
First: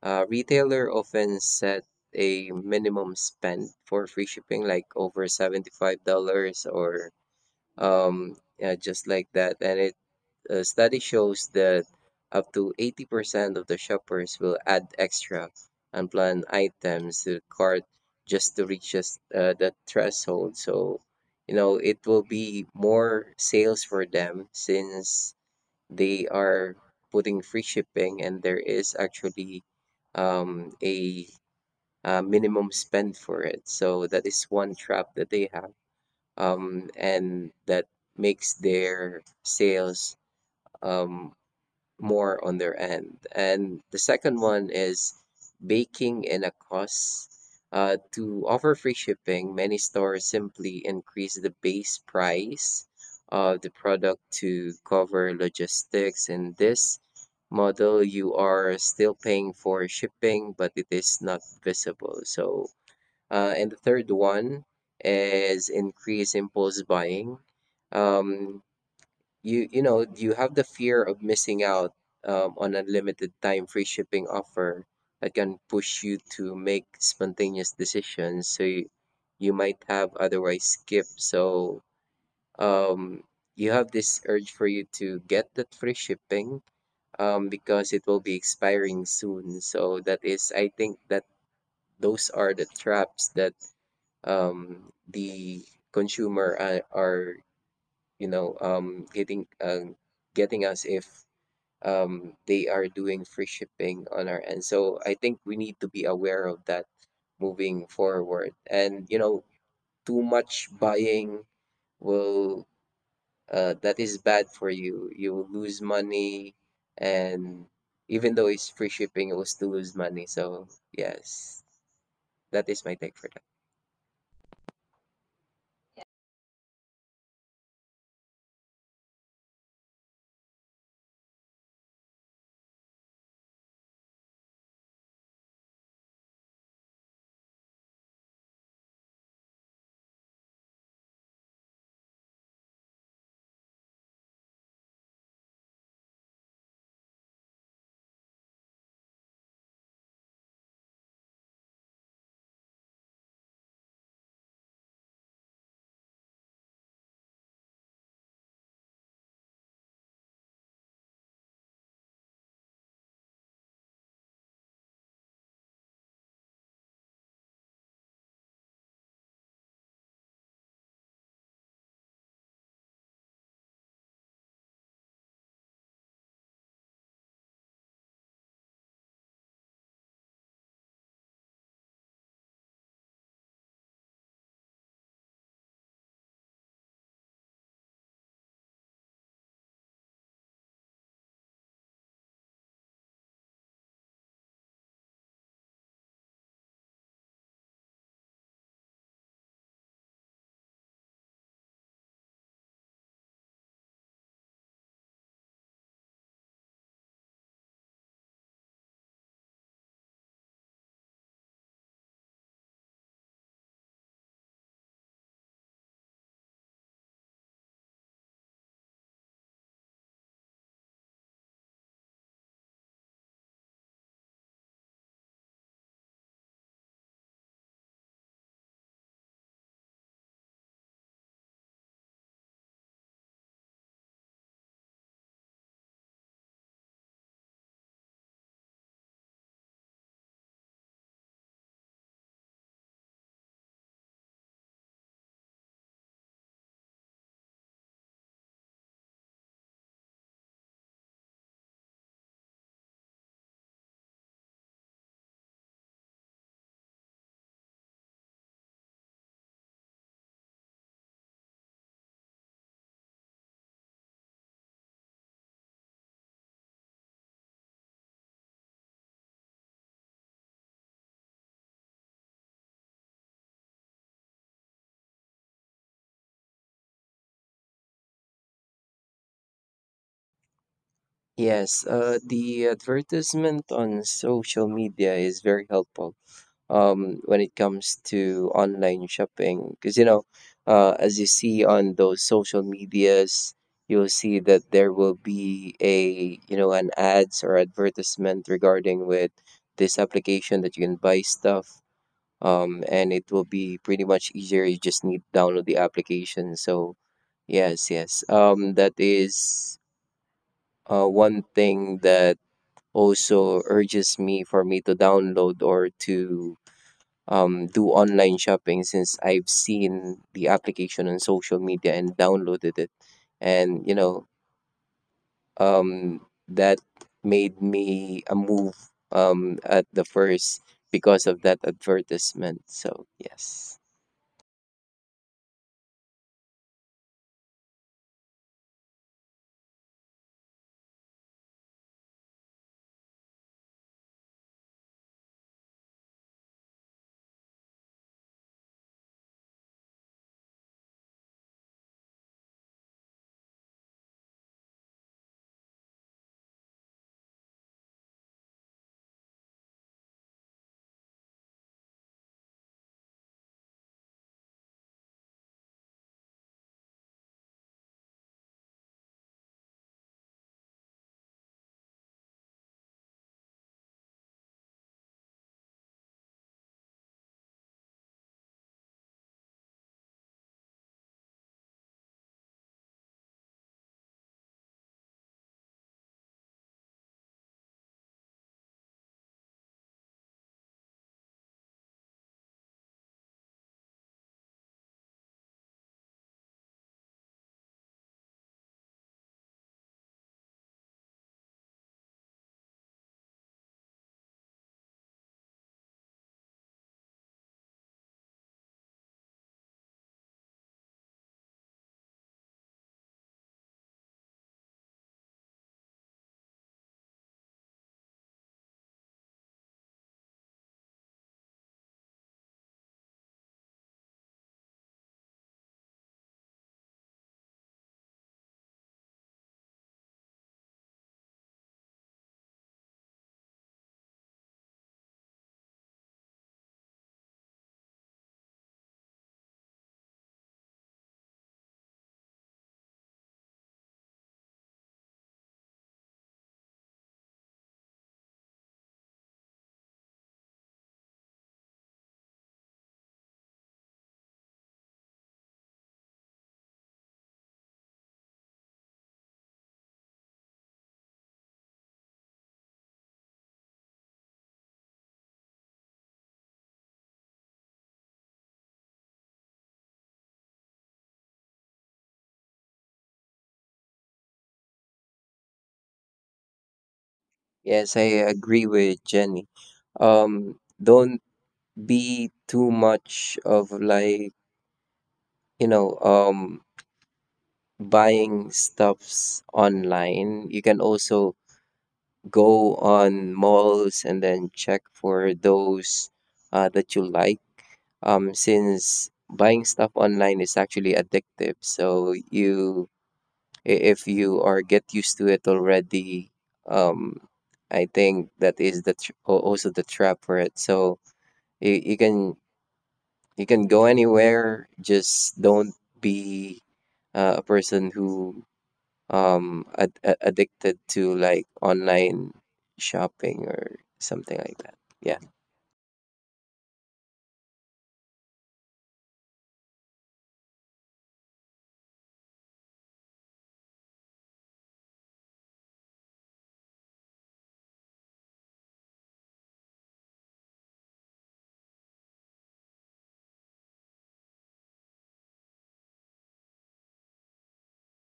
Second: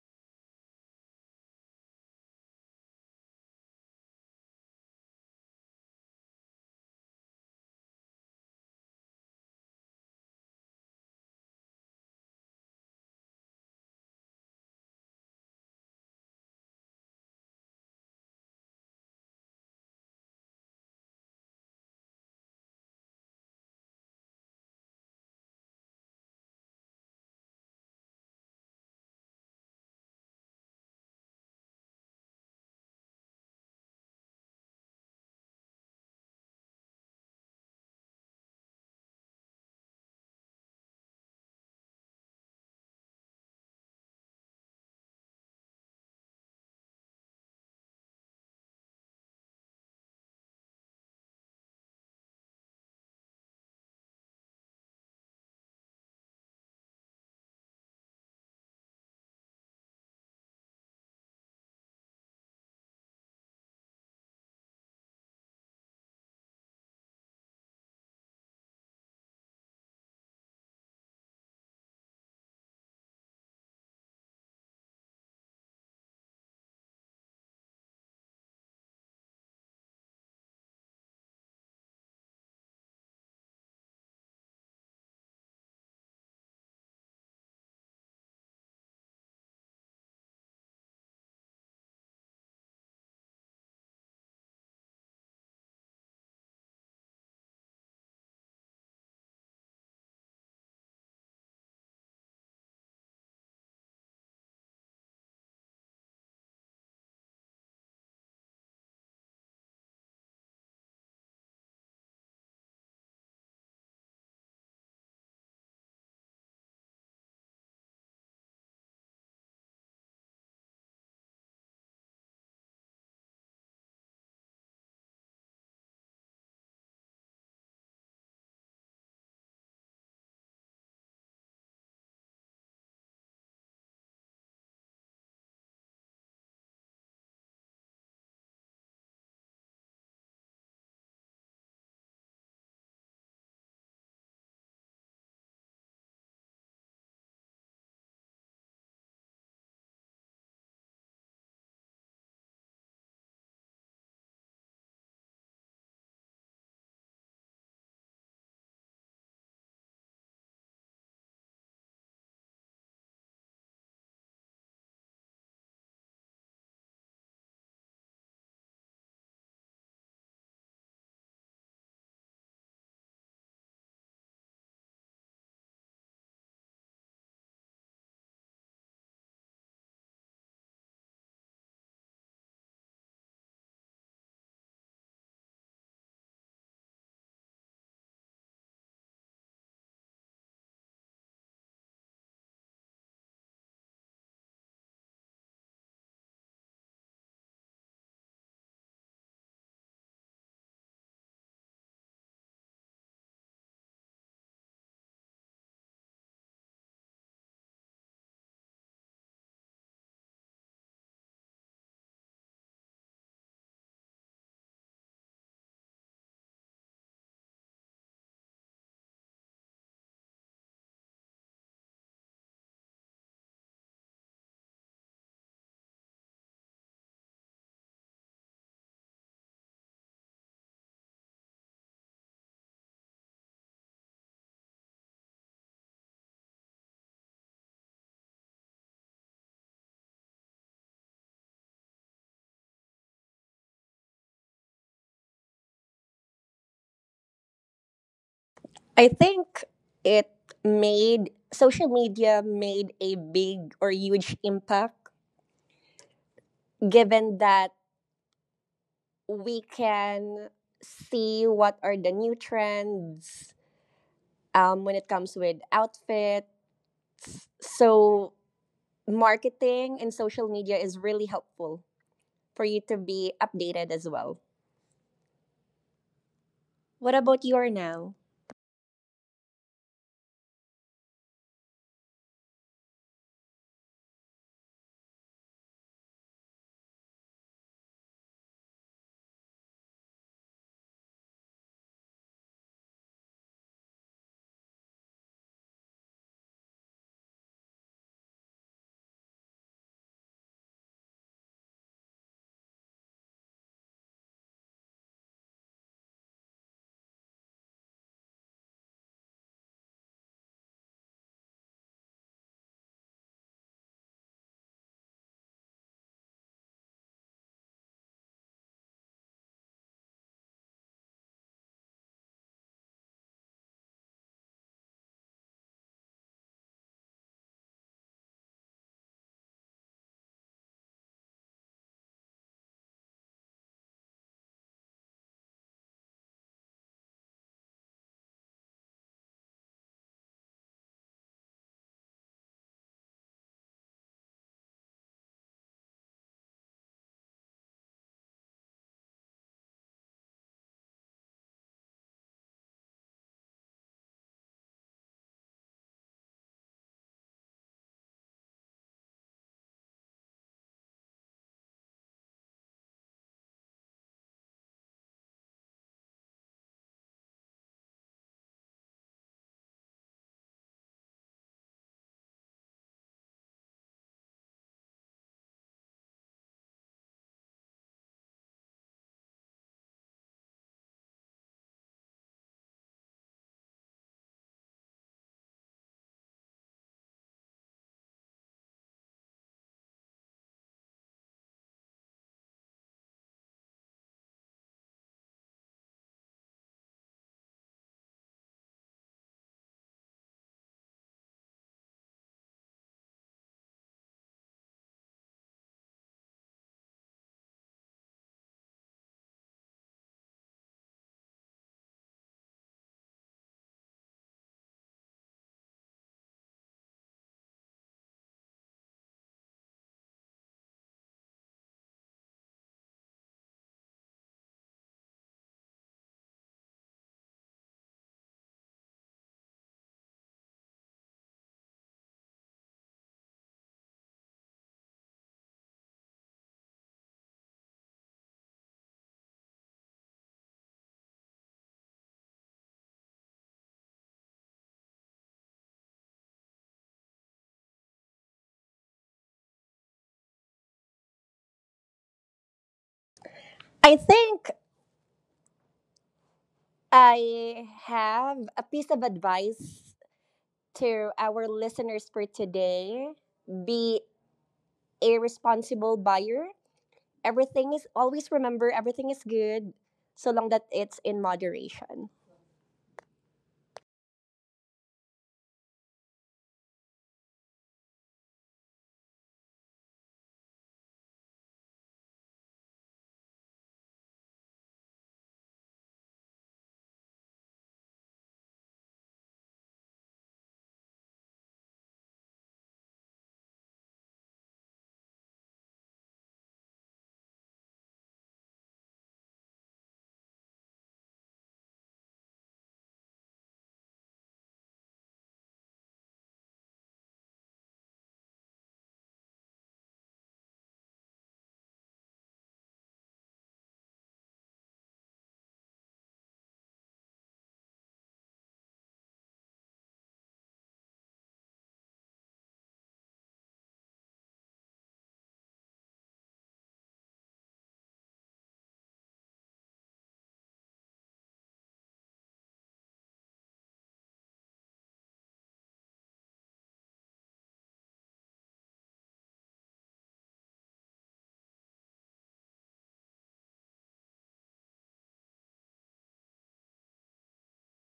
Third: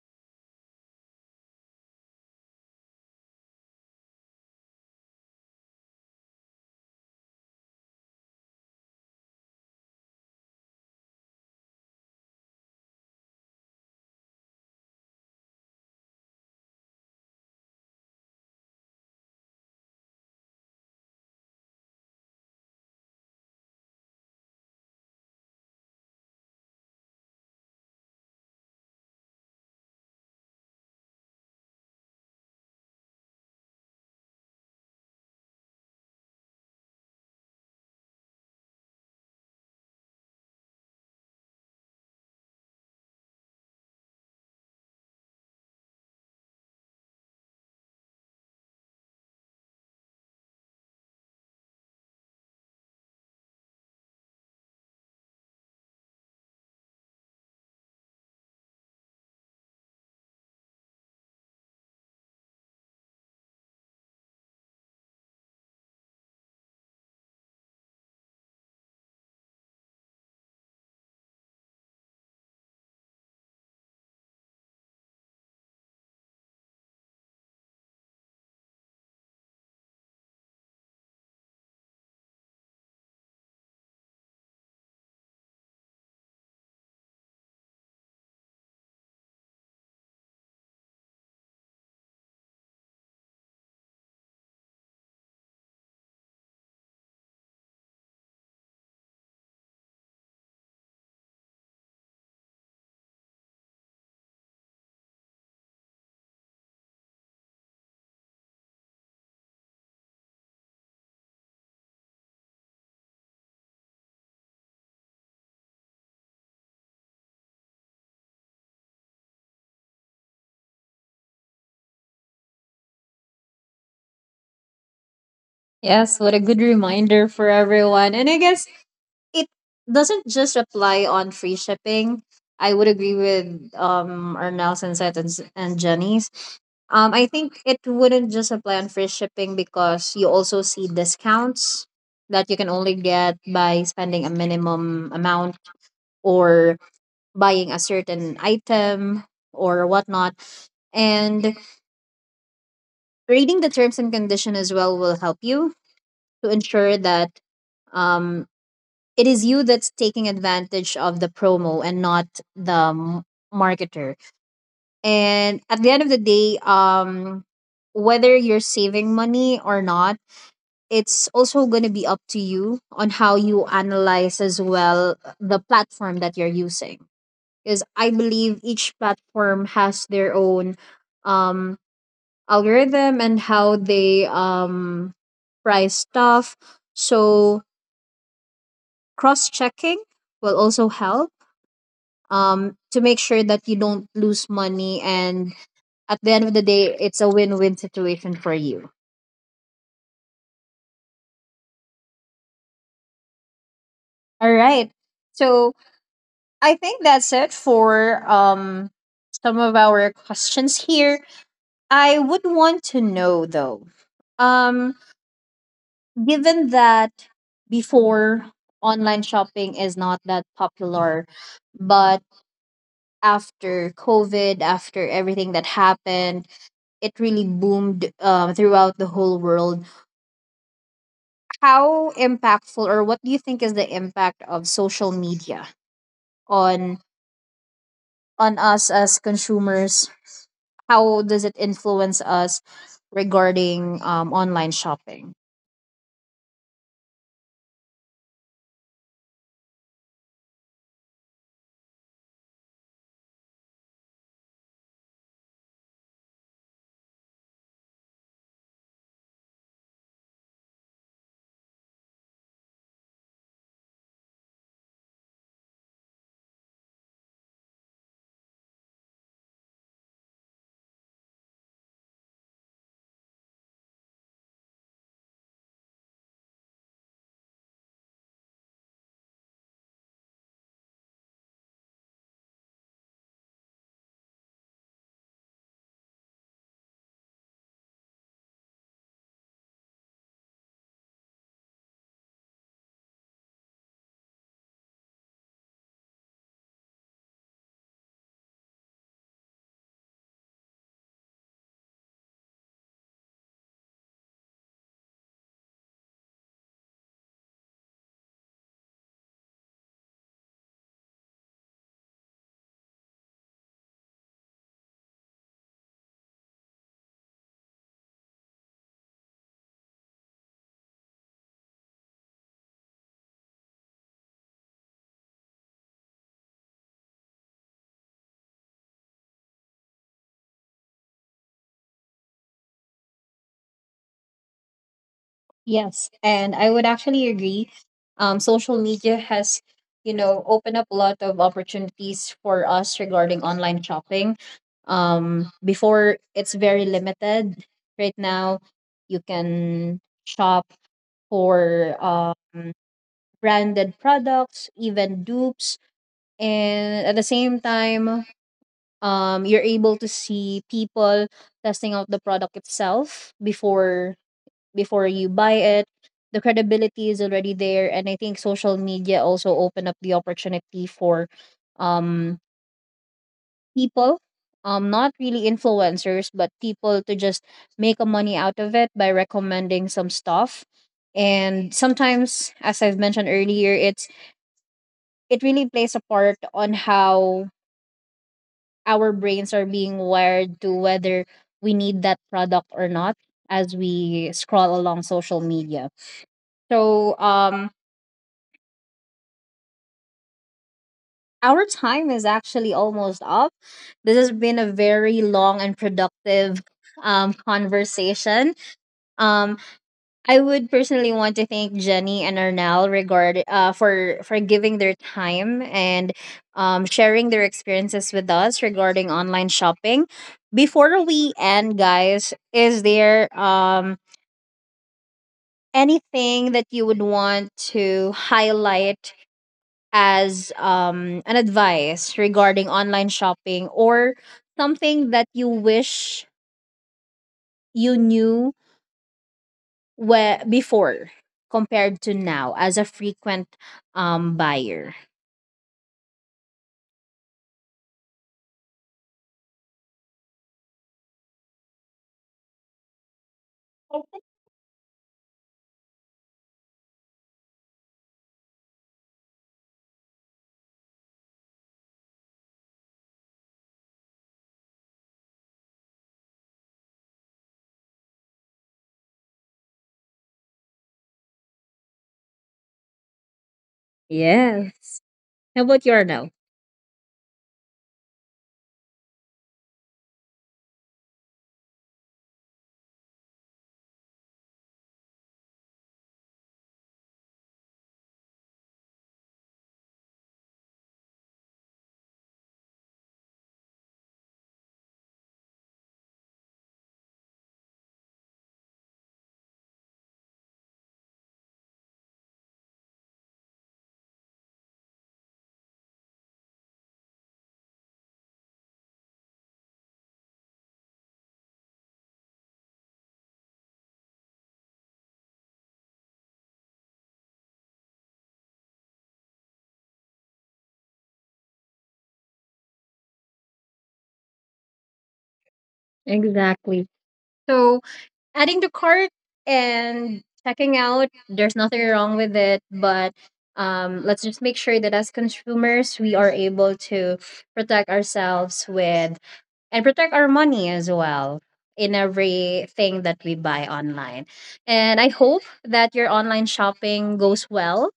Speaker 3: Retailer often set a minimum spend for free shipping, like over $75 or yeah, just like that, and it a study shows that up to 80% of the shoppers will add extra unplanned items to the cart, just to reach us, that threshold. So, you know, it will be more sales for them since they are putting free shipping and there is actually a minimum spend for it. So that is one trap that they have. And that makes their sales um, more on their end. And the second one is baking in a cost. To offer free shipping, many stores simply increase the base price of the product to cover logistics. In this model, you are still paying for shipping, but it is not visible. So, and the third one is increase impulse buying. Um, you know you have the fear of missing out on unlimited time free shipping offer that can push you to make spontaneous decisions, so you might have otherwise skipped. So um you have this urge for you to get that free shipping, because it will be expiring soon. So that is I think that those are the traps that the consumer are you know getting, getting us if they are doing free shipping on our end. So I think we need to be aware of that moving forward. And you know, too much buying will that is bad for you. You will lose money, and even though it's free shipping, it will still lose money. So yes, that is my take for that.
Speaker 1: Yes, what a good reminder for everyone. And I guess it doesn't just apply on free shipping. I would agree with, Arnell Sunset, and Jenny's. I think it wouldn't just apply on free shipping because you also see discounts that you can only get by spending a minimum amount, or buying a certain item, or whatnot. And reading the terms and condition as well will help you to ensure that, um, it is you that's taking advantage of the promo and not the marketer. And at the end of the day, whether you're saving money or not, it's also going to be up to you on how you analyze as well the platform that you're using, because I believe each platform has their own, um, algorithm, and how they, price stuff. So cross checking will also help, to make sure that you don't lose money. And at the end of the day, it's a win win situation for you. All right. So I think that's it for, some of our questions here. I would want to know though. Um, Given that before, online shopping is not that popular, but after COVID, after everything that happened, it really boomed, throughout the whole world. How impactful, or what do you think is the impact of social media on on us as consumers? How does it influence us regarding, online shopping?
Speaker 2: I think it made, social media made a big or huge impact, given that we can see what are the new trends when it comes with outfits, so marketing and social media is really helpful for you to be updated as well. What about your now?
Speaker 3: Yes, the advertisement on social media is very helpful when it comes to online shopping. Because, you know, as you see on those social medias, you'll see that there will be a, you know, an ads or advertisement regarding with this application that you can buy stuff. And it will be pretty much easier. You just need to download the application. So, yes. That is one thing that also urges me for me to download or to do online shopping, since I've seen the application on social media and downloaded it. And, you know, um, that made me a move at the first, because of that advertisement. So, yes.
Speaker 1: Yes, and I would actually agree. Social media has, opened up a lot of opportunities for us regarding online shopping. Before it's very limited. Right now, you can shop for, branded products, even dupes, and at the same time, you're able to see people testing out the product itself before you buy it. The credibility is already there, and I think social media also open up the opportunity for, um people, not really influencers, but people to just make a money out of it by recommending some stuff. And sometimes, as I've mentioned earlier, it really plays a part on how our brains are being wired to whether we need that product or not, as we scroll along social media. So our time is actually almost up. This has been a very long and productive, conversation. Um, I would personally want to thank Jenny and Arnell, regard for giving their time, and sharing their experiences with us regarding online shopping. Before we end, guys, is there, anything that you would want to highlight as, an advice regarding online shopping, or something that you wish you knew before, compared to now as a frequent, buyer?
Speaker 2: I think I have a piece of advice to our listeners for today. Be a responsible buyer. Everything is always, remember, everything is good so long that it's in moderation.
Speaker 1: Yes. How about you, Arnel?
Speaker 3: Yes, I agree with Jenny. Don't be too much of like, you know, um, buying stuffs online. You can also go on malls and then check for those that you like. Since buying stuff online is actually addictive, so if you are get used to it already, um, I think that is the also the trap for it. So you can go anywhere, just don't be a person who addicted to like online shopping or something like that. Yeah.
Speaker 1: Exactly. So adding to cart and checking out, there's nothing wrong with it, but, let's just make sure that as consumers, we are able to protect ourselves with and protect our money as well in everything that we buy online. And I hope that your online shopping goes well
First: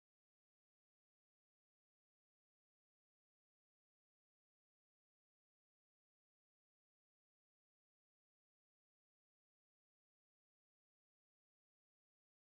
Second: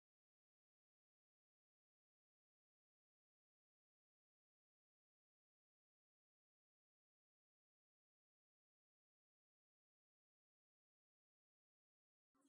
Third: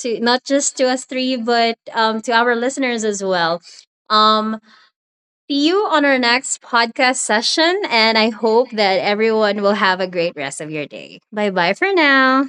Speaker 1: to not just to us three, but, to our listeners as well. Um, See you on our next podcast session, and I hope that everyone will have a great rest of your day. Bye bye for now.